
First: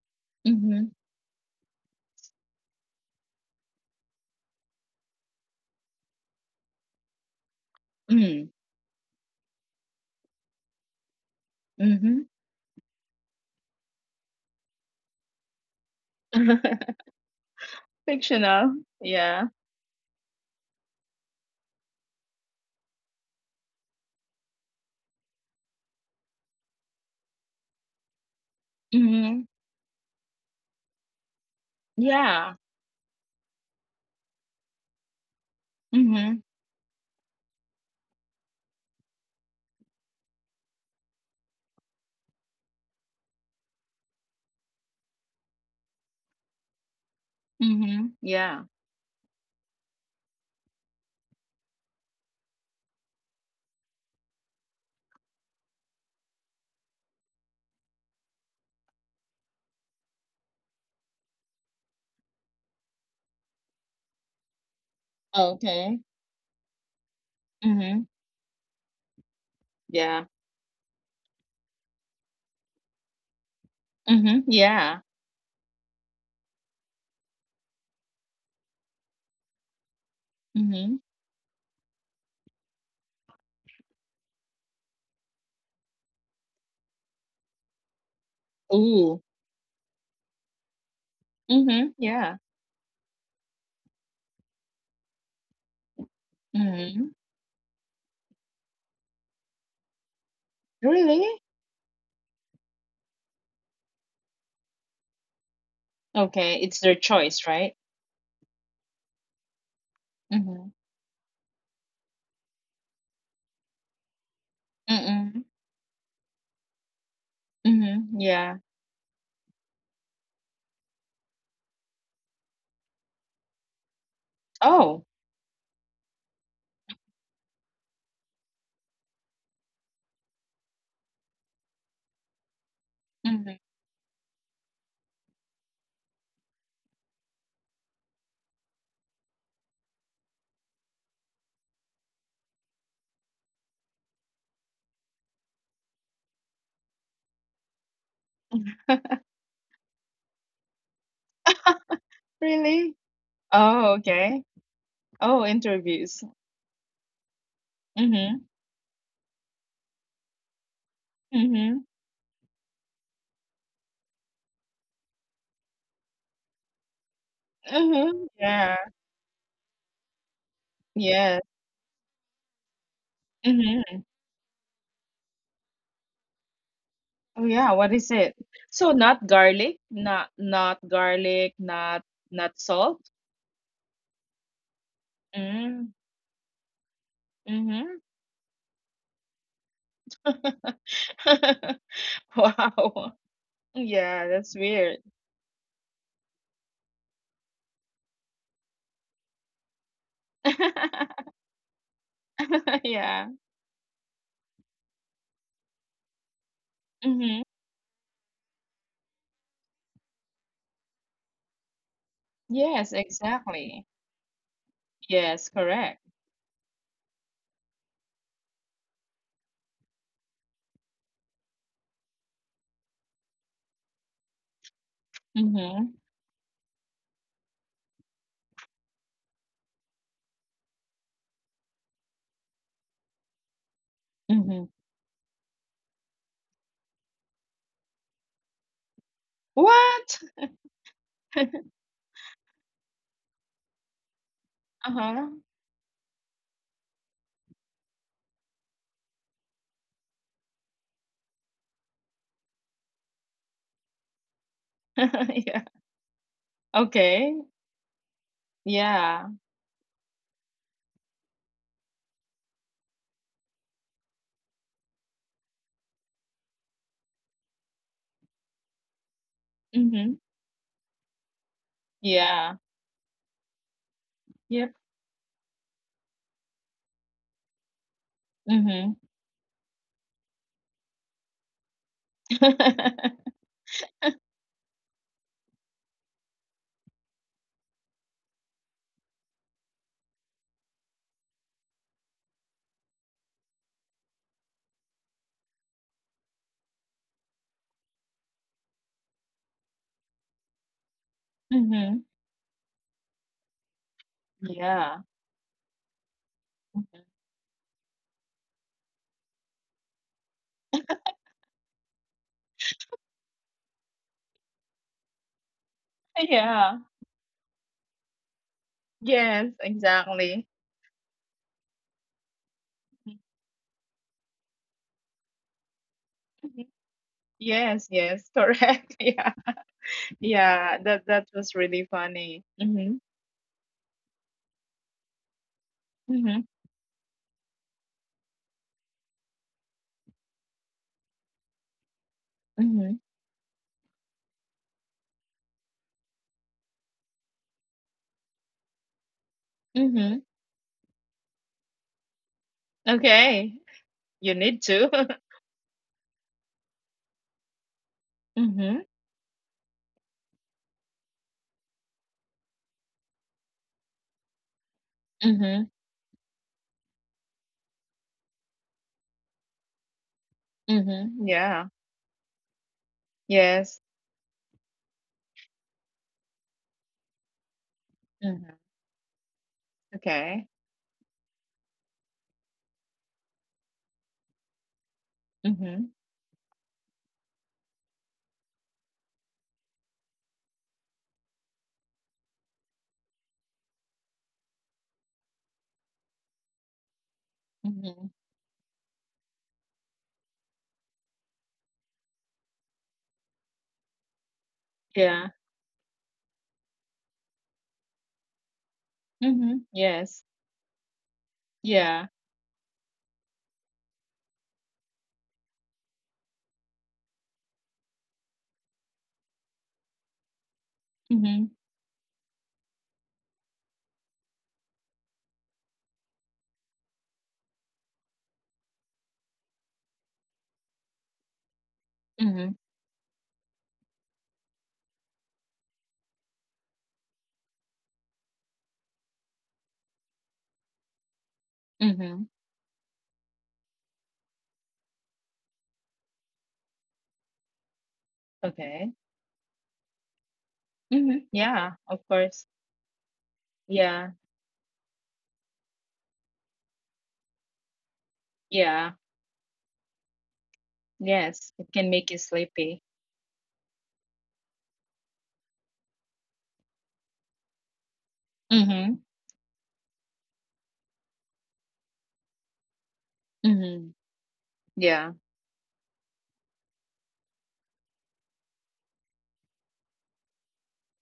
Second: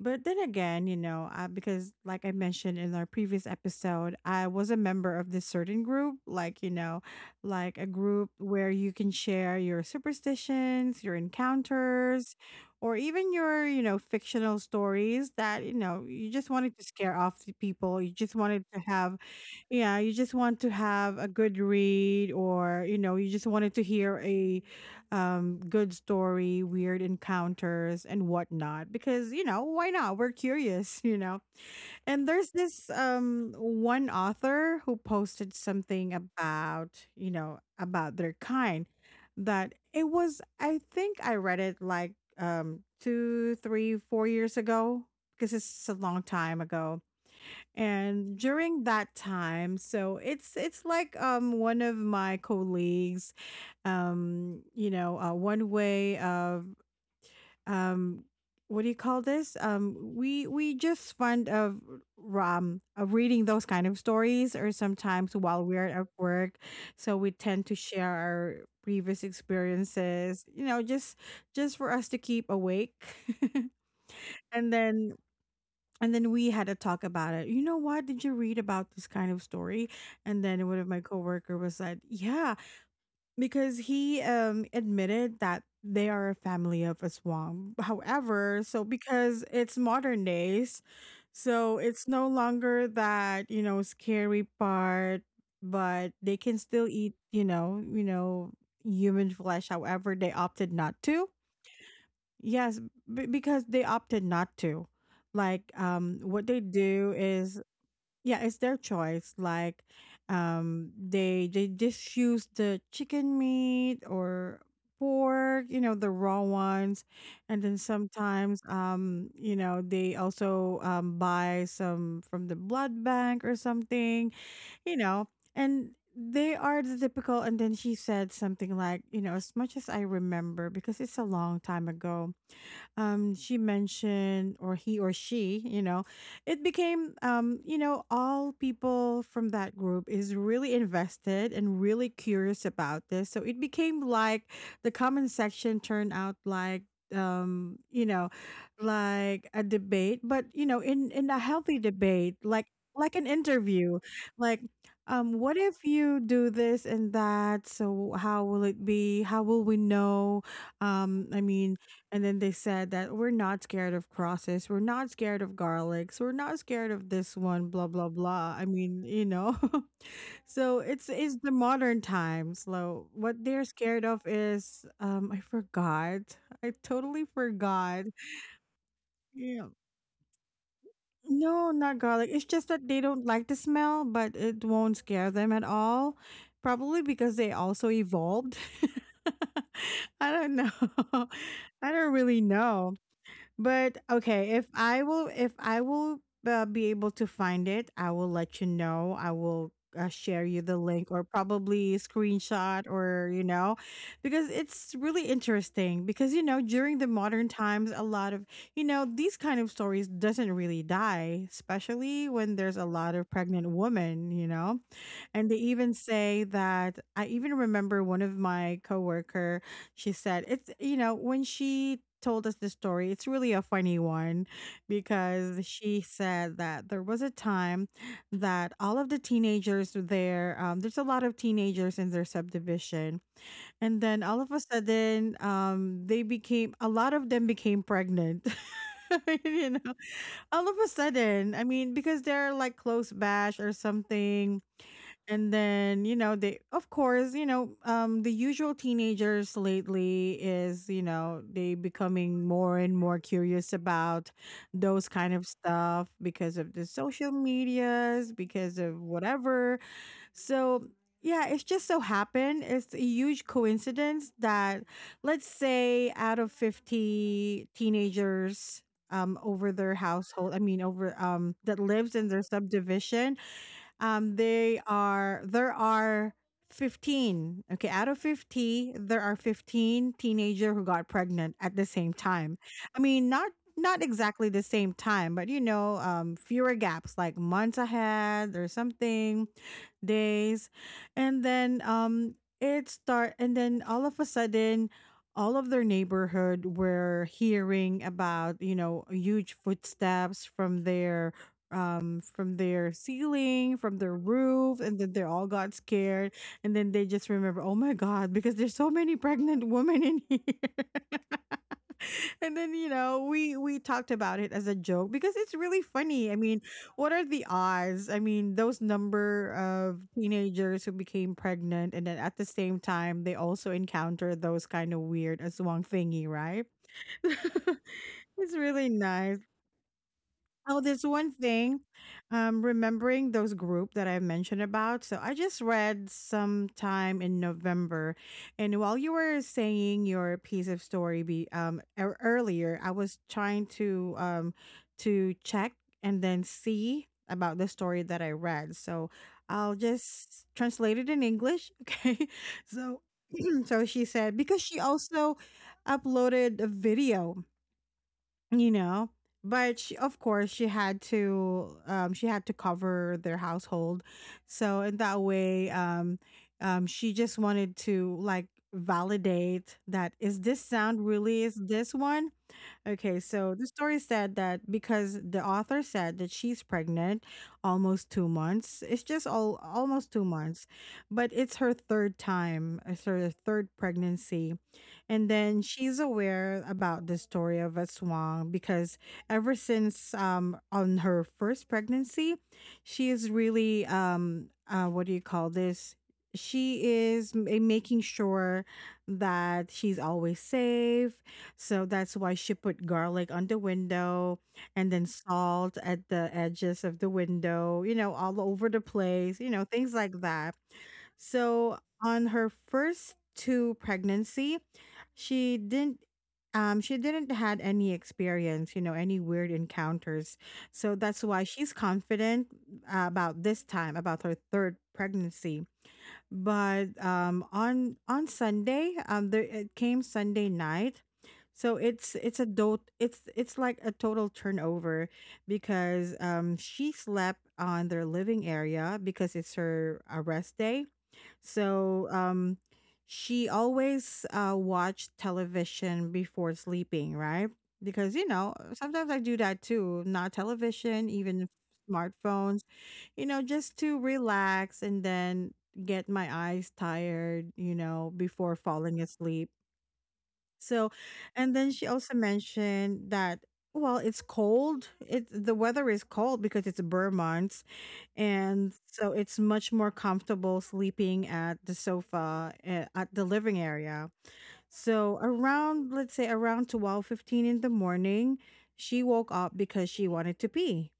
Speaker 1: But then again,
Speaker 2: Mm-hmm.
Speaker 1: you know, I, because like I mentioned in our previous episode, I was a member of this certain group, like, a group where you can share your superstitions, your
Speaker 2: Mm-hmm.
Speaker 1: encounters, or even your, you know, fictional stories that, you know, you just wanted to
Speaker 2: *laughs*
Speaker 1: scare off the people. You just wanted
Speaker 2: Fictional.
Speaker 1: to have,
Speaker 2: Yeah.
Speaker 1: yeah, you just want to have a good read, or, you know, you just wanted to hear a good story, weird encounters, and whatnot. Because you
Speaker 2: Mhm.
Speaker 1: know why not? We're curious, *laughs* you know. And there's
Speaker 2: Yeah.
Speaker 1: this one author who posted something
Speaker 2: Mhm.
Speaker 1: about you know about their kind that it was. I think I read it like two, three, 4 years ago because it's a long time ago.
Speaker 2: Mhm.
Speaker 1: And
Speaker 2: Yeah.
Speaker 1: during that time, so it's like one of my colleagues, one way of um, what do you call this? We just fond of reading those kind of stories, or sometimes while we're
Speaker 2: Okay.
Speaker 1: at work, so we tend to
Speaker 2: Mhm.
Speaker 1: share our previous
Speaker 2: Yeah.
Speaker 1: experiences. You know, just for us to keep awake, *laughs*
Speaker 2: Mhm.
Speaker 1: and
Speaker 2: Yeah.
Speaker 1: then. And then we had a talk about it. You know what? Did you read about this kind of story? And then one of
Speaker 2: Mhm.
Speaker 1: my coworker was like, "Yeah, because he admitted that they are a family of a swamp. However, so
Speaker 2: Ooh.
Speaker 1: because it's modern days, so
Speaker 2: Mhm.
Speaker 1: it's no
Speaker 2: Yeah.
Speaker 1: longer that, you know, scary part, but they can still eat,
Speaker 2: Mhm.
Speaker 1: you know, human flesh. However, they opted not to.
Speaker 2: Really?
Speaker 1: Yes, because they opted not to. Like what they
Speaker 2: Okay. It's their
Speaker 1: do is,
Speaker 2: choice, right?
Speaker 1: yeah, it's their choice. Like,
Speaker 2: Mhm.
Speaker 1: they just use the chicken meat or
Speaker 2: Mhm.
Speaker 1: pork, you know, the raw ones, and then
Speaker 2: Mhm. Yeah.
Speaker 1: sometimes, they also buy some from the blood bank or something, you
Speaker 2: Oh.
Speaker 1: know, and they are the typical. And then she said something like, you know, as much as I remember, because it's a long time ago,
Speaker 2: Mhm.
Speaker 1: she mentioned, or he or she, you know, it became, all people from that group is really invested and really curious about this. So it became like the comment section turned out um, you know,
Speaker 2: *laughs*
Speaker 1: like a debate, but you know, in a healthy debate, like
Speaker 2: Really?
Speaker 1: like an
Speaker 2: Oh,
Speaker 1: interview,
Speaker 2: okay.
Speaker 1: like
Speaker 2: Oh,
Speaker 1: what if
Speaker 2: interviews.
Speaker 1: you do this and that? So
Speaker 2: Mhm.
Speaker 1: how will it be? How will we know? I mean,
Speaker 2: Mhm.
Speaker 1: and then they said that we're not scared of crosses, we're not scared of garlics, we're not scared of this one, blah blah
Speaker 2: Mhm.
Speaker 1: blah. I
Speaker 2: Yeah.
Speaker 1: mean, you know. *laughs* So
Speaker 2: Yes.
Speaker 1: it's the modern times. So what they're
Speaker 2: Mhm.
Speaker 1: scared of is I forgot. I totally
Speaker 2: Oh yeah, what
Speaker 1: forgot.
Speaker 2: is it? So not
Speaker 1: Yeah.
Speaker 2: garlic, not garlic,
Speaker 1: No, not
Speaker 2: not
Speaker 1: garlic. It's
Speaker 2: not
Speaker 1: just that they
Speaker 2: salt.
Speaker 1: don't like the smell, but it won't scare them at
Speaker 2: Mm,
Speaker 1: all. Probably because they also
Speaker 2: mm-hmm.
Speaker 1: evolved. *laughs* I don't know. *laughs*
Speaker 2: *laughs*
Speaker 1: I don't really know.
Speaker 2: Wow.
Speaker 1: But
Speaker 2: Yeah,
Speaker 1: okay,
Speaker 2: that's
Speaker 1: if I
Speaker 2: weird.
Speaker 1: will, be able to find it, I will let you know. I will share you the link or
Speaker 2: *laughs*
Speaker 1: probably screenshot
Speaker 2: Yeah.
Speaker 1: or you know, because it's really interesting. Because you know, during the
Speaker 2: Mm-hmm.
Speaker 1: modern times, a lot of these kind of stories doesn't really die, especially when there's a
Speaker 2: Yes,
Speaker 1: lot of pregnant
Speaker 2: exactly.
Speaker 1: women. You know,
Speaker 2: Yes,
Speaker 1: and they even
Speaker 2: correct.
Speaker 1: say that I even remember one of my coworker, she said when she told us the story, it's really a funny one because
Speaker 2: Mm-hmm.
Speaker 1: she said that there was a time that all of the teenagers were there. There's a lot of teenagers in their subdivision. And then all of a
Speaker 2: Mm-hmm.
Speaker 1: sudden, they became a lot of them became pregnant. *laughs* *laughs* You know,
Speaker 2: What?
Speaker 1: all of a sudden,
Speaker 2: *laughs*
Speaker 1: I mean, because they're like close bash or something.
Speaker 2: Uh-huh.
Speaker 1: And then they, of course, the usual teenagers lately is, they becoming more and more curious about those kind
Speaker 2: *laughs*
Speaker 1: of
Speaker 2: Yeah.
Speaker 1: stuff because of the social
Speaker 2: Okay.
Speaker 1: medias, because of
Speaker 2: Yeah.
Speaker 1: whatever. So yeah, it's just so happened, it's a huge coincidence that let's say out of 50 teenagers, over their
Speaker 2: Mm-hmm.
Speaker 1: household, I mean over that lives in their
Speaker 2: Yeah.
Speaker 1: subdivision,
Speaker 2: Yep.
Speaker 1: they are there are 15. Okay, out of
Speaker 2: Mm-hmm.
Speaker 1: 50, there are 15 teenager who got pregnant at the same time. I mean,
Speaker 2: *laughs*
Speaker 1: not exactly the same time, but you know, fewer gaps like months ahead or something, days, and then it start. And then all of a sudden, all of their neighborhood were hearing about huge footsteps from their
Speaker 2: Mm-hmm.
Speaker 1: um from their ceiling, from their roof,
Speaker 2: Yeah.
Speaker 1: and then they all got scared. And then
Speaker 2: *laughs*
Speaker 1: they just remember, "Oh my god, because there's so many pregnant women in here." *laughs* And then, you know, we talked about it as a joke because it's really funny. I mean,
Speaker 2: Yeah.
Speaker 1: what are the odds? I mean, those
Speaker 2: Yes,
Speaker 1: number of
Speaker 2: exactly.
Speaker 1: teenagers who became pregnant and then at the same time they also encounter those kind of weird aswang thingy,
Speaker 2: Mhm.
Speaker 1: right? *laughs*
Speaker 2: Yes, yes,
Speaker 1: It's really
Speaker 2: correct. *laughs* Yeah,
Speaker 1: nice.
Speaker 2: yeah.
Speaker 1: Oh,
Speaker 2: That
Speaker 1: there's
Speaker 2: that
Speaker 1: one
Speaker 2: was
Speaker 1: thing.
Speaker 2: really funny. Mm-hmm.
Speaker 1: Remembering those group that I mentioned about. So I just read
Speaker 2: Mm-hmm.
Speaker 1: sometime in November, and while you were saying your piece of story earlier,
Speaker 2: Mm-hmm.
Speaker 1: I was trying to to check and then see about the story that I read. So I'll
Speaker 2: Mm-hmm.
Speaker 1: just translate it in English. *laughs* Okay. So
Speaker 2: Okay,
Speaker 1: *clears throat* so she
Speaker 2: you
Speaker 1: said
Speaker 2: need
Speaker 1: because she
Speaker 2: to. *laughs*
Speaker 1: also uploaded a video, you
Speaker 2: Mm-hmm.
Speaker 1: know, but she, of course, she had to cover their household, so in that
Speaker 2: Mm-hmm.
Speaker 1: way she just wanted to like validate that is this sound,
Speaker 2: Mm-hmm.
Speaker 1: really is
Speaker 2: Yeah.
Speaker 1: this one? Okay, so the
Speaker 2: Yes.
Speaker 1: story said that because the author said that she's pregnant almost two
Speaker 2: Mm-hmm.
Speaker 1: months, it's just all almost two
Speaker 2: Okay.
Speaker 1: months, but it's her third time, it's her third pregnancy. And then
Speaker 2: Mm-hmm.
Speaker 1: she's aware about the story of a swan because ever since on her first pregnancy, she is really what do you call this? She is making
Speaker 2: Mm-hmm.
Speaker 1: sure that she's always safe, so that's why she put garlic on the window, and then
Speaker 2: Yeah.
Speaker 1: salt at the edges of the window, you know, all over the place, you
Speaker 2: Mm-hmm.
Speaker 1: know, things
Speaker 2: Yes.
Speaker 1: like that. So
Speaker 2: Yeah.
Speaker 1: on her first two pregnancy, she didn't she didn't had any experience, you know, any weird encounters. So that's
Speaker 2: Mm-hmm.
Speaker 1: why she's confident, about this time, about her third pregnancy. But on Sunday, there it came Sunday night. So it's it's
Speaker 2: Mm-hmm.
Speaker 1: a do- it's it's like a total turnover because she slept on their living area because it's her a rest day. so
Speaker 2: Mm-hmm.
Speaker 1: um, she always, watched television before sleeping, right? Because, you know,
Speaker 2: Okay.
Speaker 1: sometimes I do that too, not television,
Speaker 2: Mm-hmm.
Speaker 1: even
Speaker 2: Yeah. Of
Speaker 1: smartphones,
Speaker 2: course.
Speaker 1: you know, just to
Speaker 2: Yeah.
Speaker 1: relax and then get my eyes tired, you know, before falling
Speaker 2: Yeah.
Speaker 1: asleep. So, and
Speaker 2: Yes.
Speaker 1: then
Speaker 2: It
Speaker 1: she
Speaker 2: can
Speaker 1: also
Speaker 2: make you sleepy.
Speaker 1: mentioned that, well, it's cold. It, the weather is cold because it's Burr months, and
Speaker 2: Mm-hmm.
Speaker 1: so it's much more comfortable sleeping at the sofa, at the living
Speaker 2: Mm-hmm.
Speaker 1: area.
Speaker 2: Yeah.
Speaker 1: So around, let's say around 12:15 in the morning, she woke up because she wanted to pee,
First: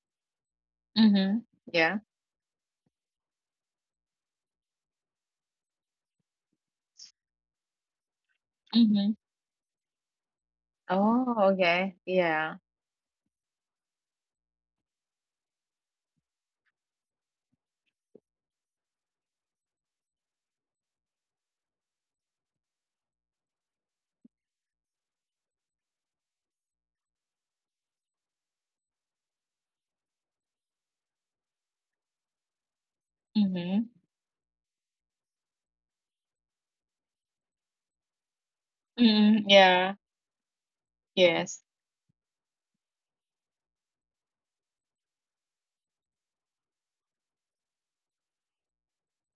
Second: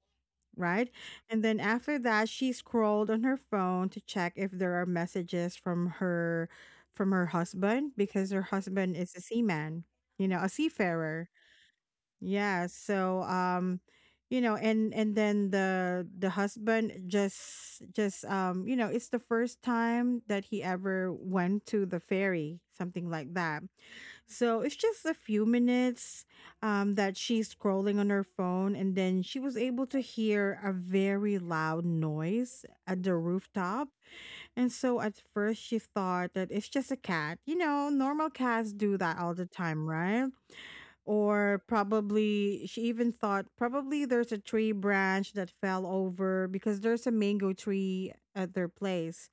Speaker 1: right? And
Speaker 2: Mhm.
Speaker 1: then after
Speaker 2: Yeah.
Speaker 1: that, she scrolled on her phone to check if there are messages from her, from her husband, because her husband is
Speaker 2: Mhm.
Speaker 1: a seaman, you know, a seafarer.
Speaker 2: Oh, okay. Yeah.
Speaker 1: Yeah, so you know, and then the husband just you know, it's the first time that he ever went to the ferry, something like that. So it's just a few minutes that she's scrolling on her phone, and then she was able to hear a very loud noise at the
Speaker 2: Mhm.
Speaker 1: rooftop. And so at first she thought that it's just a cat. You know, normal cats do that all
Speaker 2: Mm,
Speaker 1: the time,
Speaker 2: yeah.
Speaker 1: right?
Speaker 2: Yes.
Speaker 1: Or probably she even thought probably there's a tree branch that fell over because there's a mango tree at their place.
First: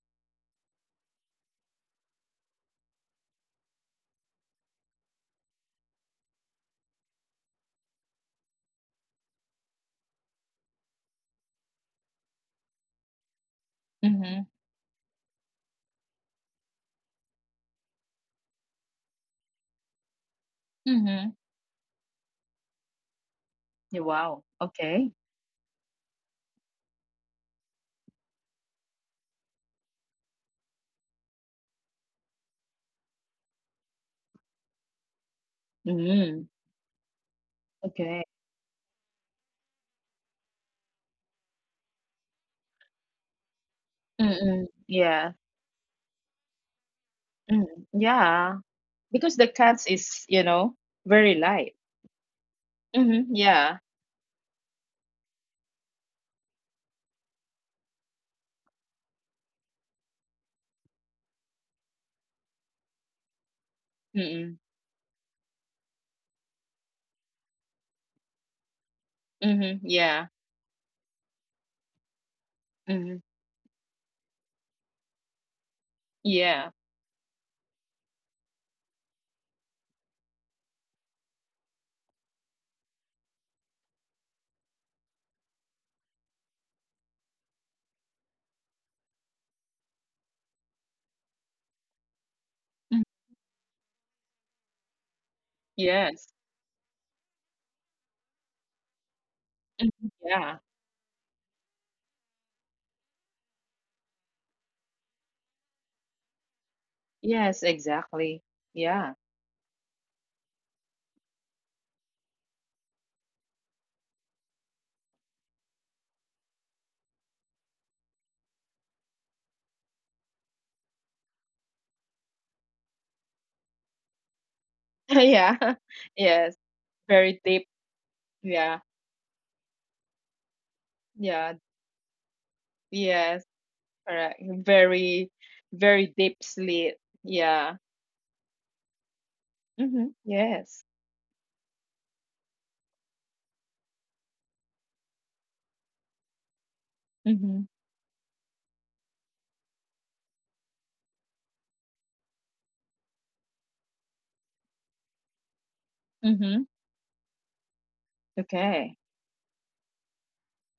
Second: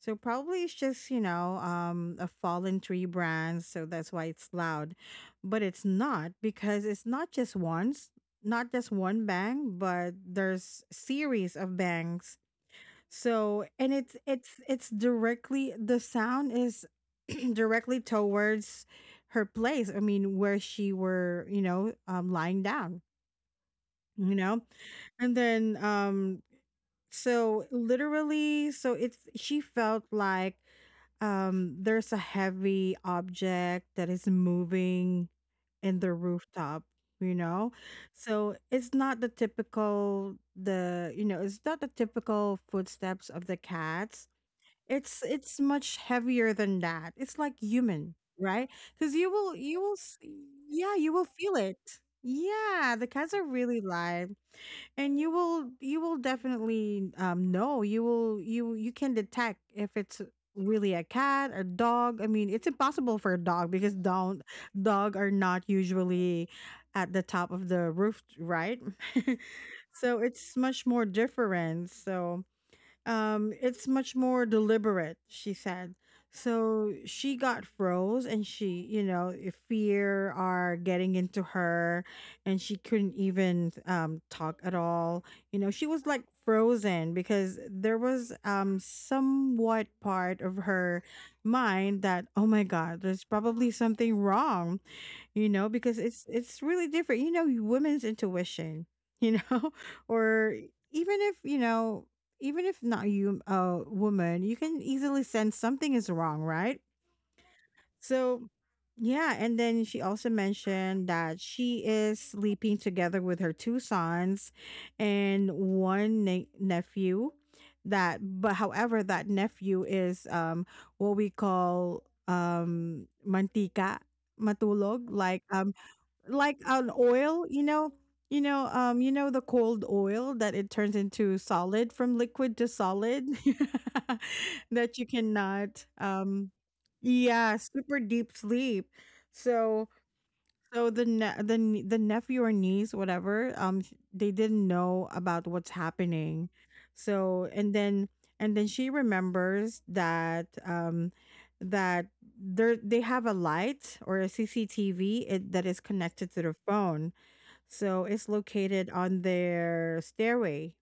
Speaker 1: So probably it's just, you know, a fallen tree branch, so that's why it's loud. But it's not, because it's not just once, not just one bang, but there's series of bangs. So, and it's
Speaker 2: Mhm.
Speaker 1: it's it's directly, the sound is *clears throat* directly towards her place. I mean, where she
Speaker 2: Mhm.
Speaker 1: were, you know, lying down,
Speaker 2: Yeah,
Speaker 1: you
Speaker 2: wow.
Speaker 1: know.
Speaker 2: Okay.
Speaker 1: And then so literally, so it's she felt like there's a heavy object that is moving in the
Speaker 2: Mm.
Speaker 1: rooftop, you know.
Speaker 2: Okay.
Speaker 1: So it's not the typical, the you know, it's not the typical footsteps of the cats.
Speaker 2: Mm-mm.
Speaker 1: it's
Speaker 2: Yeah.
Speaker 1: it's much heavier than that. It's like
Speaker 2: Mm.
Speaker 1: human,
Speaker 2: Yeah.
Speaker 1: right? Because you
Speaker 2: Because the
Speaker 1: will you
Speaker 2: cats
Speaker 1: will s-
Speaker 2: is, you know,
Speaker 1: yeah, you will
Speaker 2: very
Speaker 1: feel
Speaker 2: light.
Speaker 1: it. Yeah, the
Speaker 2: Mhm.
Speaker 1: cats are
Speaker 2: Yeah.
Speaker 1: really live, and you will definitely know, you will you you can detect if it's really a cat or dog. I mean, it's impossible for a dog because don't
Speaker 2: Mm-mm.
Speaker 1: dog are not usually at the top of the roof, right?
Speaker 2: Mhm.
Speaker 1: *laughs* So
Speaker 2: Yeah.
Speaker 1: it's much more different. So
Speaker 2: Mhm.
Speaker 1: it's much more deliberate, she said.
Speaker 2: Yeah.
Speaker 1: So she got froze, and she, you know, if fear are getting into her, and she couldn't even, talk at all. You know, she was like frozen because there was, somewhat part of her mind that, oh my God,
Speaker 2: Mhm.
Speaker 1: there's probably something wrong, you know, because it's
Speaker 2: Yes.
Speaker 1: it's really different, you know, women's intuition, you know.
Speaker 2: Mhm.
Speaker 1: *laughs* or
Speaker 2: Yeah.
Speaker 1: e, even if you know, even if not you a woman, you can easily sense something is wrong, right?
Speaker 2: Yes, exactly.
Speaker 1: So
Speaker 2: Yeah.
Speaker 1: yeah, and then she also mentioned that she is sleeping together with her two sons and one nephew, that but however that nephew is what we call mantika matulog,
Speaker 2: *laughs* Yeah. *laughs* Yes.
Speaker 1: like an
Speaker 2: Very
Speaker 1: oil, you
Speaker 2: deep.
Speaker 1: know, you know,
Speaker 2: Yeah.
Speaker 1: you know the cold oil that it turns into
Speaker 2: Yeah.
Speaker 1: solid, from liquid to solid,
Speaker 2: Yes, correct.
Speaker 1: *laughs* that you
Speaker 2: Very,
Speaker 1: cannot
Speaker 2: very deep sleep.
Speaker 1: yeah,
Speaker 2: Yeah.
Speaker 1: super deep sleep. So
Speaker 2: Mm-hmm. Yes.
Speaker 1: so the the nephew or niece, whatever, they didn't know about what's happening. So
Speaker 2: Mm-hmm.
Speaker 1: and then, and then she remembers that that there they have a light or a CCTV, it, that is connected to their
Speaker 2: Mm-hmm.
Speaker 1: phone. So it's located
Speaker 2: Okay.
Speaker 1: on their stairway,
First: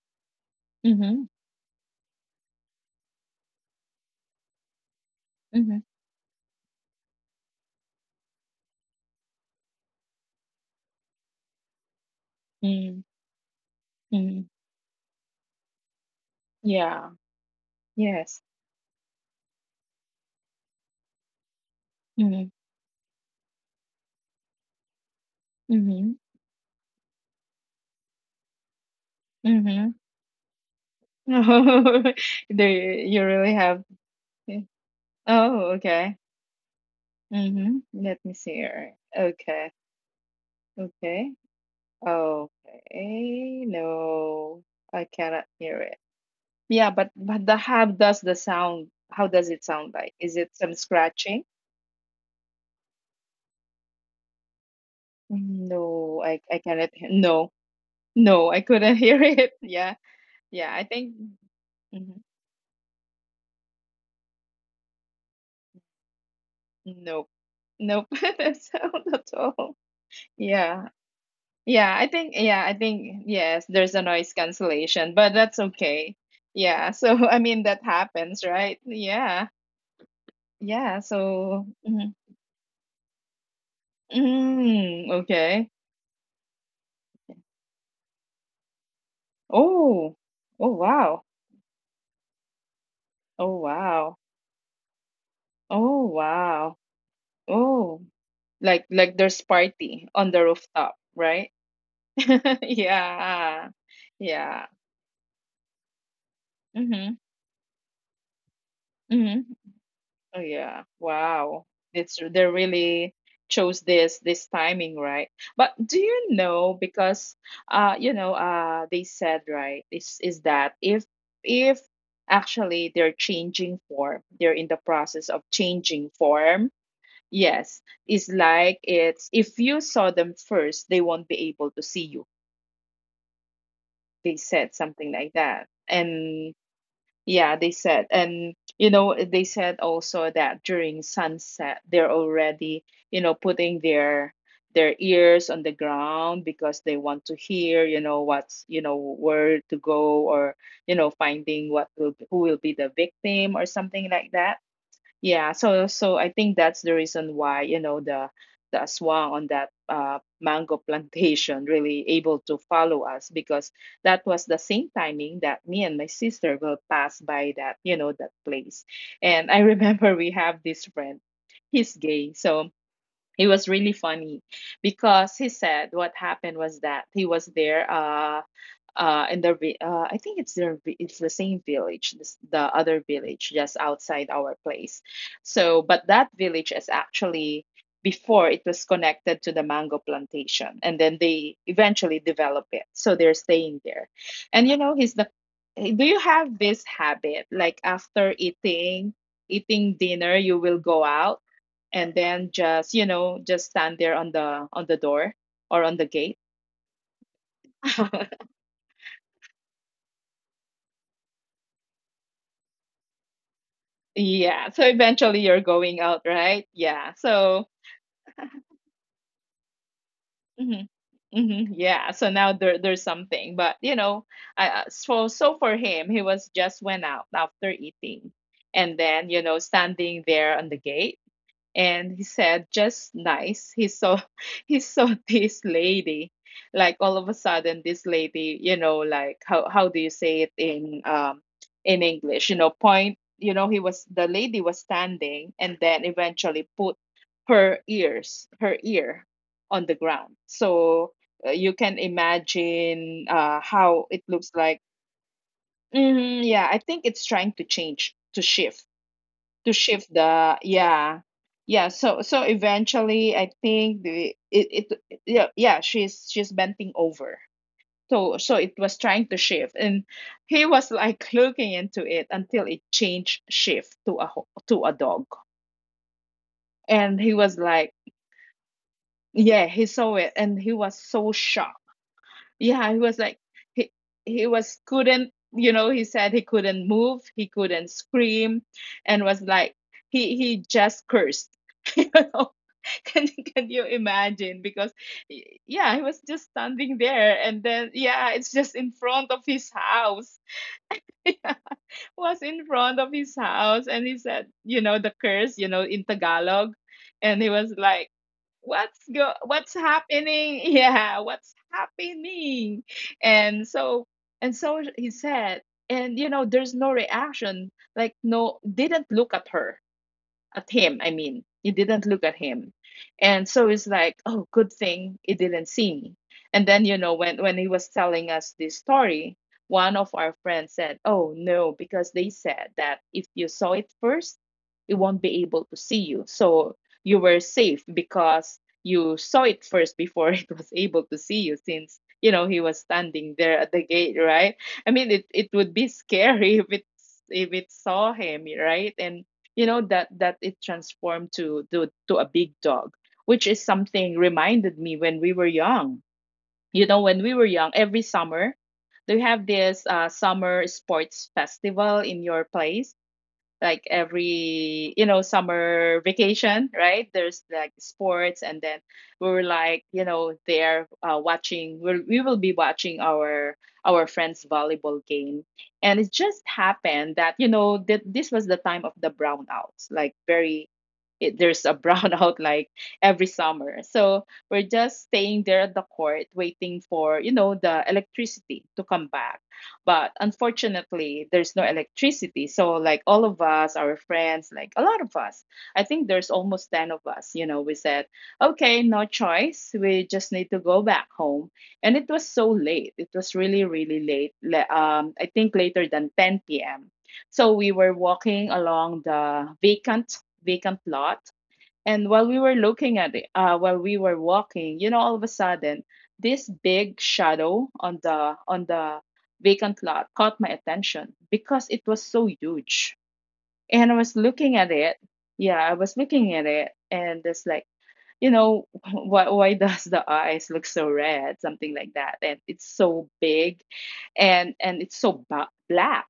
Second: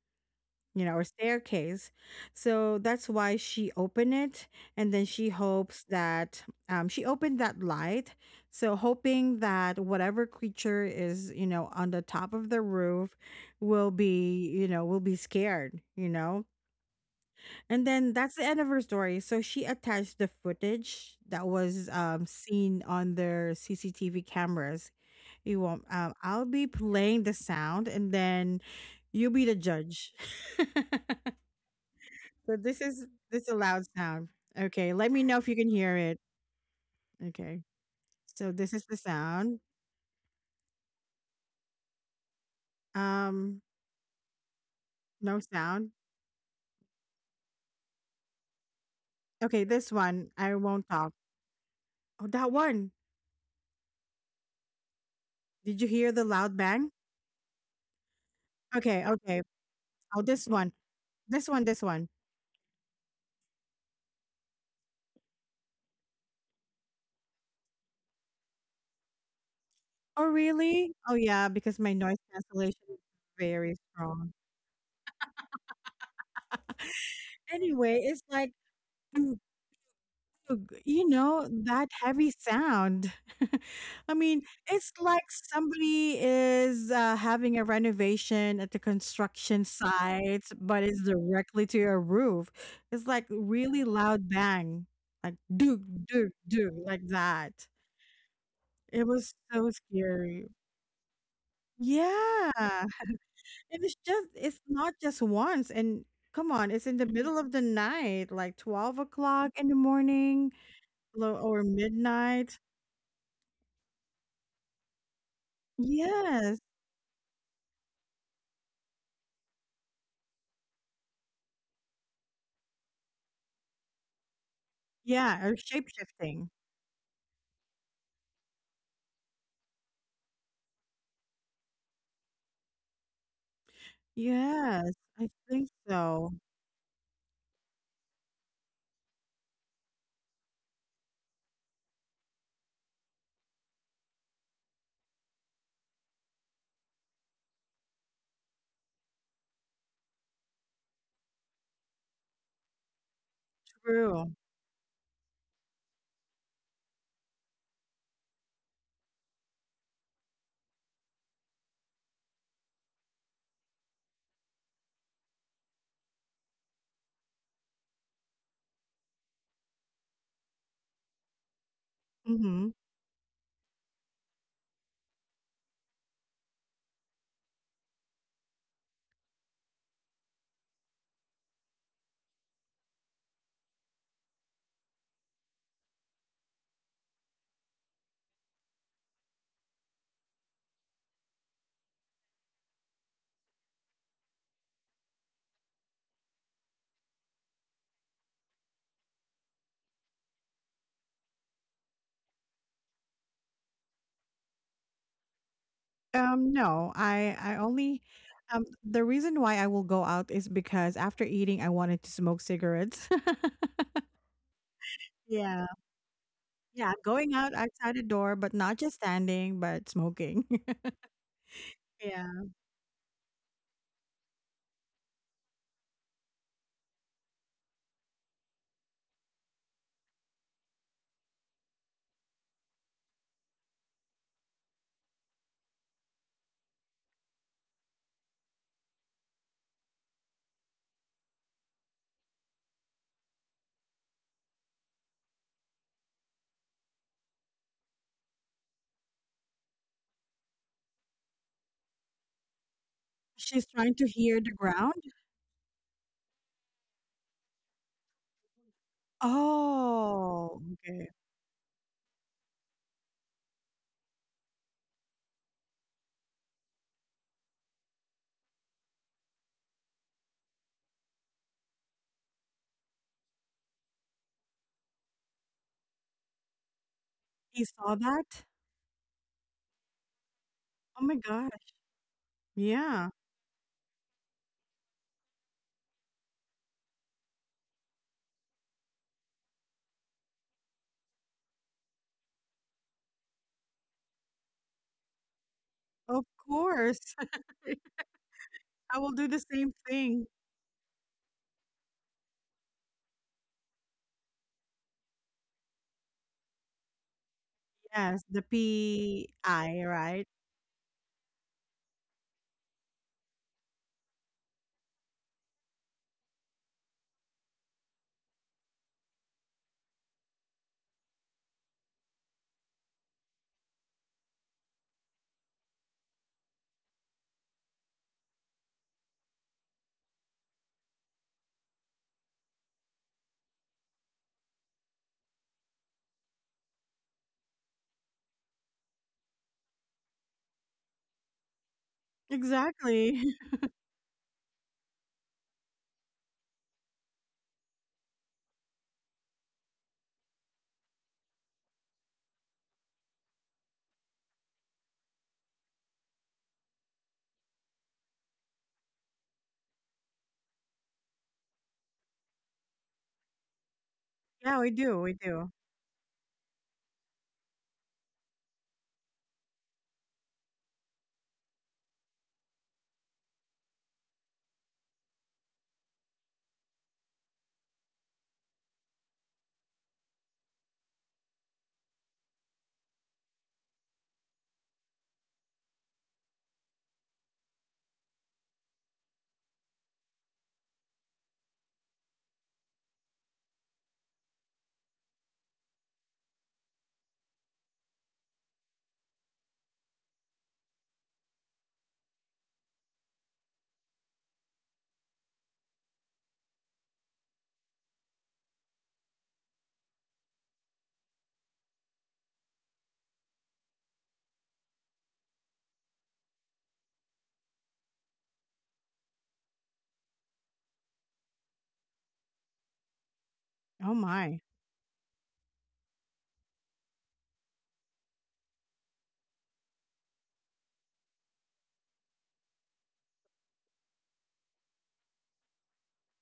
Speaker 1: you know, or
Speaker 2: Mm-hmm.
Speaker 1: staircase. So that's why she opened it. And then she
Speaker 2: Mm-hmm.
Speaker 1: hopes that, she opened that light. So, hoping that whatever creature is, you know, on the top of the
Speaker 2: Mm-hmm.
Speaker 1: roof will
Speaker 2: Mm-hmm.
Speaker 1: be, you know, will be scared, you know.
Speaker 2: Yeah.
Speaker 1: And then that's
Speaker 2: Yes.
Speaker 1: the end of her story. So, she attached the footage that was,
Speaker 2: Mm-hmm.
Speaker 1: seen on their CCTV cameras. You won't,
Speaker 2: Mm-hmm.
Speaker 1: I'll be playing the sound and then you'll be the
Speaker 2: Mm-hmm.
Speaker 1: judge. *laughs*
Speaker 2: *laughs*
Speaker 1: So
Speaker 2: There,
Speaker 1: this
Speaker 2: you
Speaker 1: is,
Speaker 2: you
Speaker 1: this is
Speaker 2: really
Speaker 1: a
Speaker 2: have.
Speaker 1: loud sound.
Speaker 2: Yeah.
Speaker 1: Okay, let me know if you
Speaker 2: Oh,
Speaker 1: can hear
Speaker 2: okay.
Speaker 1: it. Okay.
Speaker 2: Mm-hmm. Let me see
Speaker 1: So this is
Speaker 2: here.
Speaker 1: the sound.
Speaker 2: Okay. Okay.
Speaker 1: Um,
Speaker 2: Okay. No, I
Speaker 1: no
Speaker 2: cannot hear
Speaker 1: sound.
Speaker 2: it. Yeah, but the how does the sound? How does it
Speaker 1: Okay,
Speaker 2: sound
Speaker 1: this
Speaker 2: like?
Speaker 1: one
Speaker 2: Is it
Speaker 1: I
Speaker 2: some
Speaker 1: won't talk.
Speaker 2: scratching?
Speaker 1: Oh, that one. Did you hear
Speaker 2: No,
Speaker 1: the
Speaker 2: I
Speaker 1: loud
Speaker 2: cannot.
Speaker 1: bang?
Speaker 2: He- No, no, I couldn't *laughs*
Speaker 1: Okay,
Speaker 2: hear
Speaker 1: okay.
Speaker 2: it. Yeah,
Speaker 1: Oh, this one.
Speaker 2: yeah. I think
Speaker 1: This one, this one.
Speaker 2: mhm, nope, nope. *laughs* that sound at all.
Speaker 1: Oh,
Speaker 2: Yeah,
Speaker 1: really? Oh, yeah, because my
Speaker 2: yeah. I
Speaker 1: noise
Speaker 2: think yeah.
Speaker 1: cancellation
Speaker 2: I
Speaker 1: is
Speaker 2: think yes.
Speaker 1: very
Speaker 2: There's a
Speaker 1: strong.
Speaker 2: noise cancellation, but that's okay. Yeah. So *laughs* I mean that
Speaker 1: Anyway, it's
Speaker 2: happens,
Speaker 1: like,
Speaker 2: right? Yeah, yeah.
Speaker 1: you know,
Speaker 2: So
Speaker 1: that
Speaker 2: mhm.
Speaker 1: heavy sound. *laughs* I mean, it's
Speaker 2: Mm,
Speaker 1: like
Speaker 2: okay.
Speaker 1: somebody is, having a renovation at the construction
Speaker 2: Oh,
Speaker 1: site,
Speaker 2: oh
Speaker 1: but it's
Speaker 2: wow.
Speaker 1: directly to your roof. It's like
Speaker 2: Oh
Speaker 1: really
Speaker 2: wow.
Speaker 1: loud bang, like do,
Speaker 2: Oh
Speaker 1: do, do,
Speaker 2: wow.
Speaker 1: like that.
Speaker 2: Oh.
Speaker 1: It
Speaker 2: Like
Speaker 1: was
Speaker 2: there's
Speaker 1: so
Speaker 2: party on
Speaker 1: scary.
Speaker 2: the rooftop, right?
Speaker 1: Yeah.
Speaker 2: *laughs* Yeah.
Speaker 1: And it's just, it's
Speaker 2: Yeah.
Speaker 1: not just once. And come on, it's in the
Speaker 2: Mhm.
Speaker 1: middle of the night, like 12 o'clock
Speaker 2: Mhm.
Speaker 1: in the
Speaker 2: Oh
Speaker 1: morning,
Speaker 2: yeah.
Speaker 1: or
Speaker 2: Wow. It's they
Speaker 1: midnight.
Speaker 2: really chose this timing, right? But do you
Speaker 1: Yes.
Speaker 2: know because you know they said right is that if actually they're changing form, they're in the process
Speaker 1: Yeah,
Speaker 2: of
Speaker 1: or
Speaker 2: changing
Speaker 1: shape-shifting.
Speaker 2: form. Yes, it's like it's if you saw them first, they won't be able to see you. They said
Speaker 1: Yes,
Speaker 2: something
Speaker 1: I
Speaker 2: like
Speaker 1: think
Speaker 2: that.
Speaker 1: so.
Speaker 2: And yeah, they said, and you know, they said also that during sunset, they're already, you know, putting their ears on the ground because they want to hear, you know, what's, you know, where to go, or, you know, finding what will who will be the victim or something
Speaker 1: True.
Speaker 2: like that. Yeah, so so I think that's the reason why, you know, the aswang on that mango *laughs* plantation really able to follow us, because that was the same timing that me and my sister will pass by that, you know, that place. And I *laughs* remember we have this friend, he's gay,
Speaker 1: Mhm.
Speaker 2: so it was really funny, because he said what happened was that he was there uh in their I think it's their vi- it's the same village this, the other village just outside our place. So but that village is actually before it was connected to the mango plantation, and then they eventually develop it, so they're staying there. And you know he's the eh, do you have this habit like after eating eating dinner you will go out, and then just you know just stand there on the door or on the gate?
Speaker 1: No, I only
Speaker 2: *laughs*
Speaker 1: the reason why I will go out is because after eating, I wanted to smoke cigarettes. *laughs*
Speaker 2: Yeah. So eventually you're
Speaker 1: Yeah.
Speaker 2: going out, right?
Speaker 1: Yeah,
Speaker 2: Yeah.
Speaker 1: going out
Speaker 2: So
Speaker 1: outside the door, but not just standing, but smoking.
Speaker 2: mhm,
Speaker 1: *laughs*
Speaker 2: mhm, yeah. So
Speaker 1: Yeah.
Speaker 2: now there there's something, but you know, so so for him, he was just went out after eating, and then you know standing there on the gate, and he said just nice he saw *laughs* he saw this lady, like all of a sudden this lady, you know, like how do you say it in English, you know, point, you know, he was the lady was standing and then eventually put her ears her ear on the ground. So you can imagine
Speaker 1: She's trying to
Speaker 2: how it
Speaker 1: hear the
Speaker 2: looks like.
Speaker 1: ground?
Speaker 2: Mhm, yeah, I think it's trying to change to shift the
Speaker 1: Oh, okay.
Speaker 2: yeah yeah, so so eventually I think it yeah yeah she's bending over, so so it was trying to shift, and he was like looking into it until it changed shift to a ho- to a dog. And he was
Speaker 1: He
Speaker 2: like
Speaker 1: saw that?
Speaker 2: yeah he saw it, and he was
Speaker 1: Oh my
Speaker 2: so
Speaker 1: gosh.
Speaker 2: shocked. Yeah, he
Speaker 1: Yeah,
Speaker 2: was like he he was couldn't you know he said he couldn't move, he couldn't scream, and was like he just cursed. *laughs* *laughs* can can you imagine, because y- yeah he was
Speaker 1: of
Speaker 2: just standing
Speaker 1: course.
Speaker 2: there, and then
Speaker 1: *laughs*
Speaker 2: yeah it's just in
Speaker 1: I will do
Speaker 2: front of
Speaker 1: the
Speaker 2: his
Speaker 1: same thing.
Speaker 2: house. *laughs* Yeah, was in front of his house, and he said, you know, the curse, you know, in Tagalog, and he was like
Speaker 1: Yes, the
Speaker 2: what's go what's
Speaker 1: PI, right?
Speaker 2: happening. *laughs* Yeah, what's happening. And so and so he said, and you know there's no reaction, like no didn't look at her, at him, I mean it didn't look at him. And so it's like oh good thing he didn't see me. And then, you know, when he was telling us this story, one of our friends said, oh no, because they said that if you saw it first, it won't be able to see you, so you were safe because you saw it first before *laughs* it was able to see you, since you know he was
Speaker 1: Exactly.
Speaker 2: standing
Speaker 1: *laughs*
Speaker 2: there at the gate, right? I mean it, it would be scary *laughs* if it's if it saw him, right? And you know that that it transformed to to a big dog, which is something reminded me when we were young. You know when we were young every summer they have this summer sports festival in your place, like
Speaker 1: Yeah, we do. We
Speaker 2: every you know
Speaker 1: do.
Speaker 2: summer vacation, right? There's like sports, and then we were like you know there, watching we will be watching our friends volleyball game. And it just happened that you know that this was the time of the brownouts, like very it, there's a brownout *laughs* like every summer. So we're just staying there at the court waiting for, you know, the electricity to come back, but unfortunately, there's no electricity. So, like all of us, our friends, like a lot of us, I think there's almost 10 of us, you know, we said, okay, no choice. We just need to go back home. And it was so late. It was really, really late. I think later than 10 p.m. So we were walking along the vacant lot, and while we were looking at it, while we were walking, you know, all of a sudden, this big shadow on the vacant lot caught my attention because it was so huge.
Speaker 1: Oh
Speaker 2: And I was
Speaker 1: my.
Speaker 2: looking at it. Yeah, I was looking at it, and it's like, you know, *laughs* why does the eyes look so red? Something like that. And it's so big, and it's so ba- black.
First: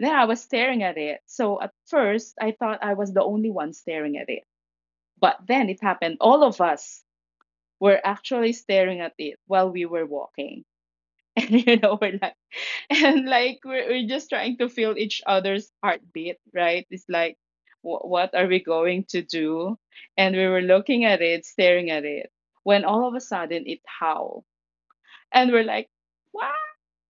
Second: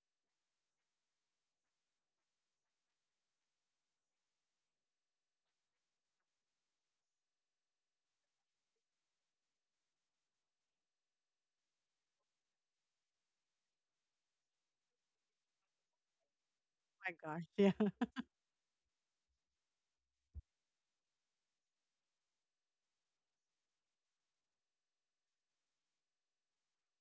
Speaker 2: Then I was staring at it. So at first, I thought I was the only one staring at it, but then it happened. All of us were actually staring at it while we were walking. *laughs* And you know, we're like, and like we're just trying to feel each other's heartbeat, right? It's
Speaker 1: My
Speaker 2: like
Speaker 1: gosh. Yeah.
Speaker 2: wh-
Speaker 1: *laughs*
Speaker 2: what are we going to do? And we were looking at it, staring at it, when all of a sudden it howled. And we're like wow,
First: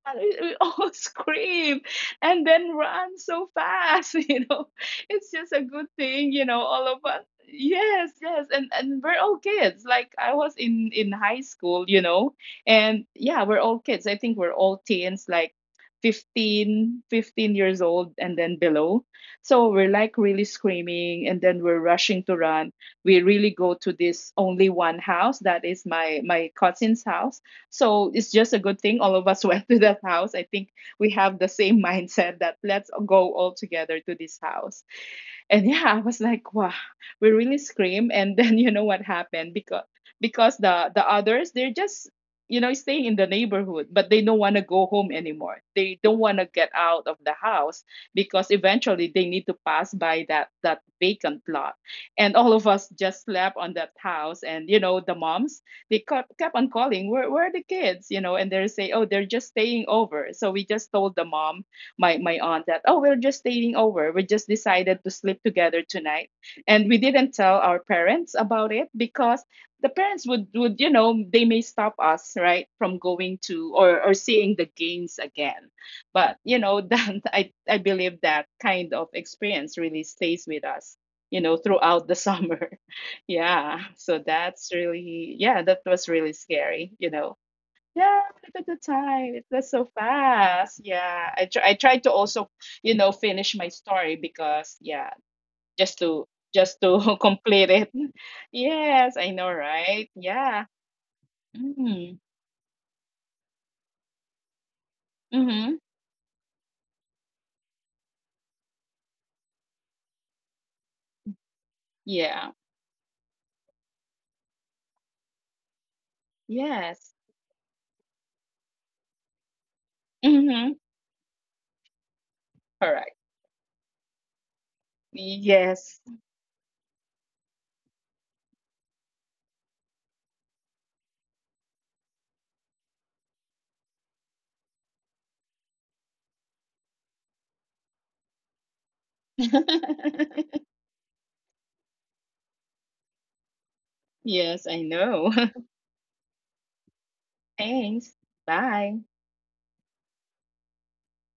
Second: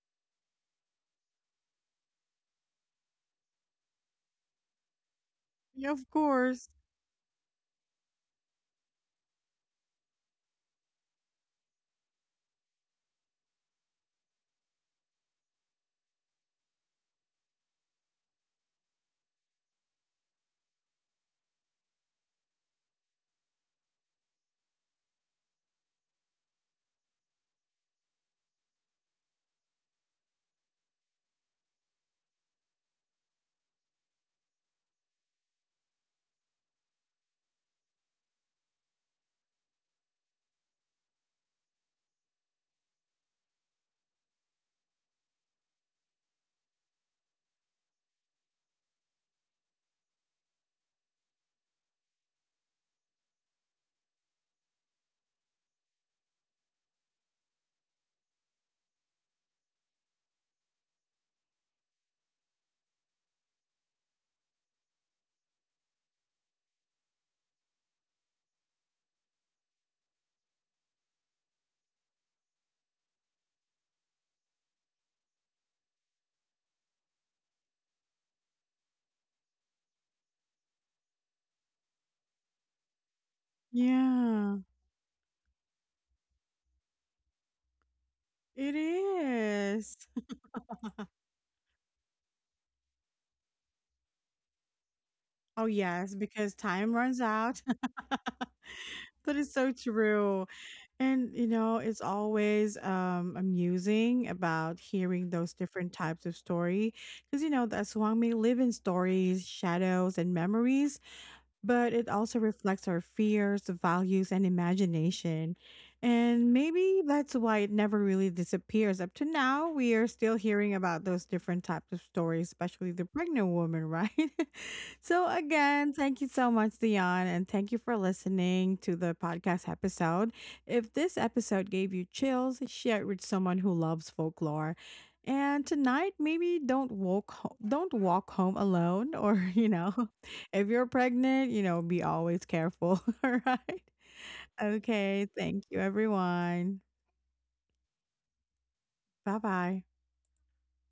Speaker 2: and we all *laughs* scream and then run so fast, *laughs* you know, it's just a good
Speaker 1: Yeah, of
Speaker 2: thing you know
Speaker 1: course.
Speaker 2: all of us yes yes. And we're all kids, like I was in high school, you know, and yeah we're all kids, I think we're all teens, like 15, 15 years old and then below. So we're like really screaming, and then we're rushing to run. We really go to this only one house that is my my cousin's house. So it's just a good thing all of us *laughs* went to that house. I think we have the same mindset that let's go all together to this house. And yeah, I was like wow, we really scream. And then *laughs* you know what happened, because the others they're just you know staying in the neighborhood, but they don't want to go home anymore, they don't want to get out of the house, because eventually they need to pass by that vacant lot. And all of us just slept on that house, and you know the moms they kept on calling, where are the kids? You know, and they're saying, oh, they're just staying over. So we just told the mom, my aunt, that, oh, we're just staying over. We just decided to sleep together tonight. And we didn't tell our parents about it, because the parents would you know, they may stop us, right, from going to, or seeing the games again. But, you know, *laughs* that, I believe that kind of experience really stays with us, you know, throughout the *laughs* summer. Yeah, so
Speaker 1: Yeah.
Speaker 2: that's really yeah, that was really scary, you know. Yeah, look at the
Speaker 1: It
Speaker 2: time. It was so
Speaker 1: is. *laughs*
Speaker 2: fast. Yeah, I I tried to also, you know, finish my story, because yeah,
Speaker 1: Oh
Speaker 2: just
Speaker 1: yes,
Speaker 2: to
Speaker 1: because
Speaker 2: just to
Speaker 1: time
Speaker 2: *laughs*
Speaker 1: runs
Speaker 2: complete
Speaker 1: out.
Speaker 2: it.
Speaker 1: *laughs*
Speaker 2: Yes, I
Speaker 1: That
Speaker 2: know,
Speaker 1: is so
Speaker 2: right?
Speaker 1: true.
Speaker 2: Yeah.
Speaker 1: And you know, it's
Speaker 2: Mm-hmm.
Speaker 1: always amusing about hearing those
Speaker 2: Mm-hmm.
Speaker 1: different types of story, because you know the Aswang may live in stories, shadows, and memories, but it also
Speaker 2: Yeah.
Speaker 1: reflects our fears, values, and imagination. And maybe
Speaker 2: Yes.
Speaker 1: that's why it never really disappears. Up to now, we are still hearing
Speaker 2: Mm-hmm.
Speaker 1: about those different types of stories, especially the
Speaker 2: Correct.
Speaker 1: pregnant woman, right? *laughs* So, again,
Speaker 2: Yes.
Speaker 1: thank you so much, Dion, and thank you for listening to the podcast episode. If this episode gave you chills, share it with someone who loves folklore. And tonight, maybe don't walk home alone, or *laughs* you know, if
Speaker 2: *laughs*
Speaker 1: you're pregnant, you know, be always careful, *laughs* alright?
Speaker 2: Yes, I
Speaker 1: Okay,
Speaker 2: know.
Speaker 1: thank you, everyone.
Speaker 2: *laughs* Thanks. Bye.
Speaker 1: Bye-bye.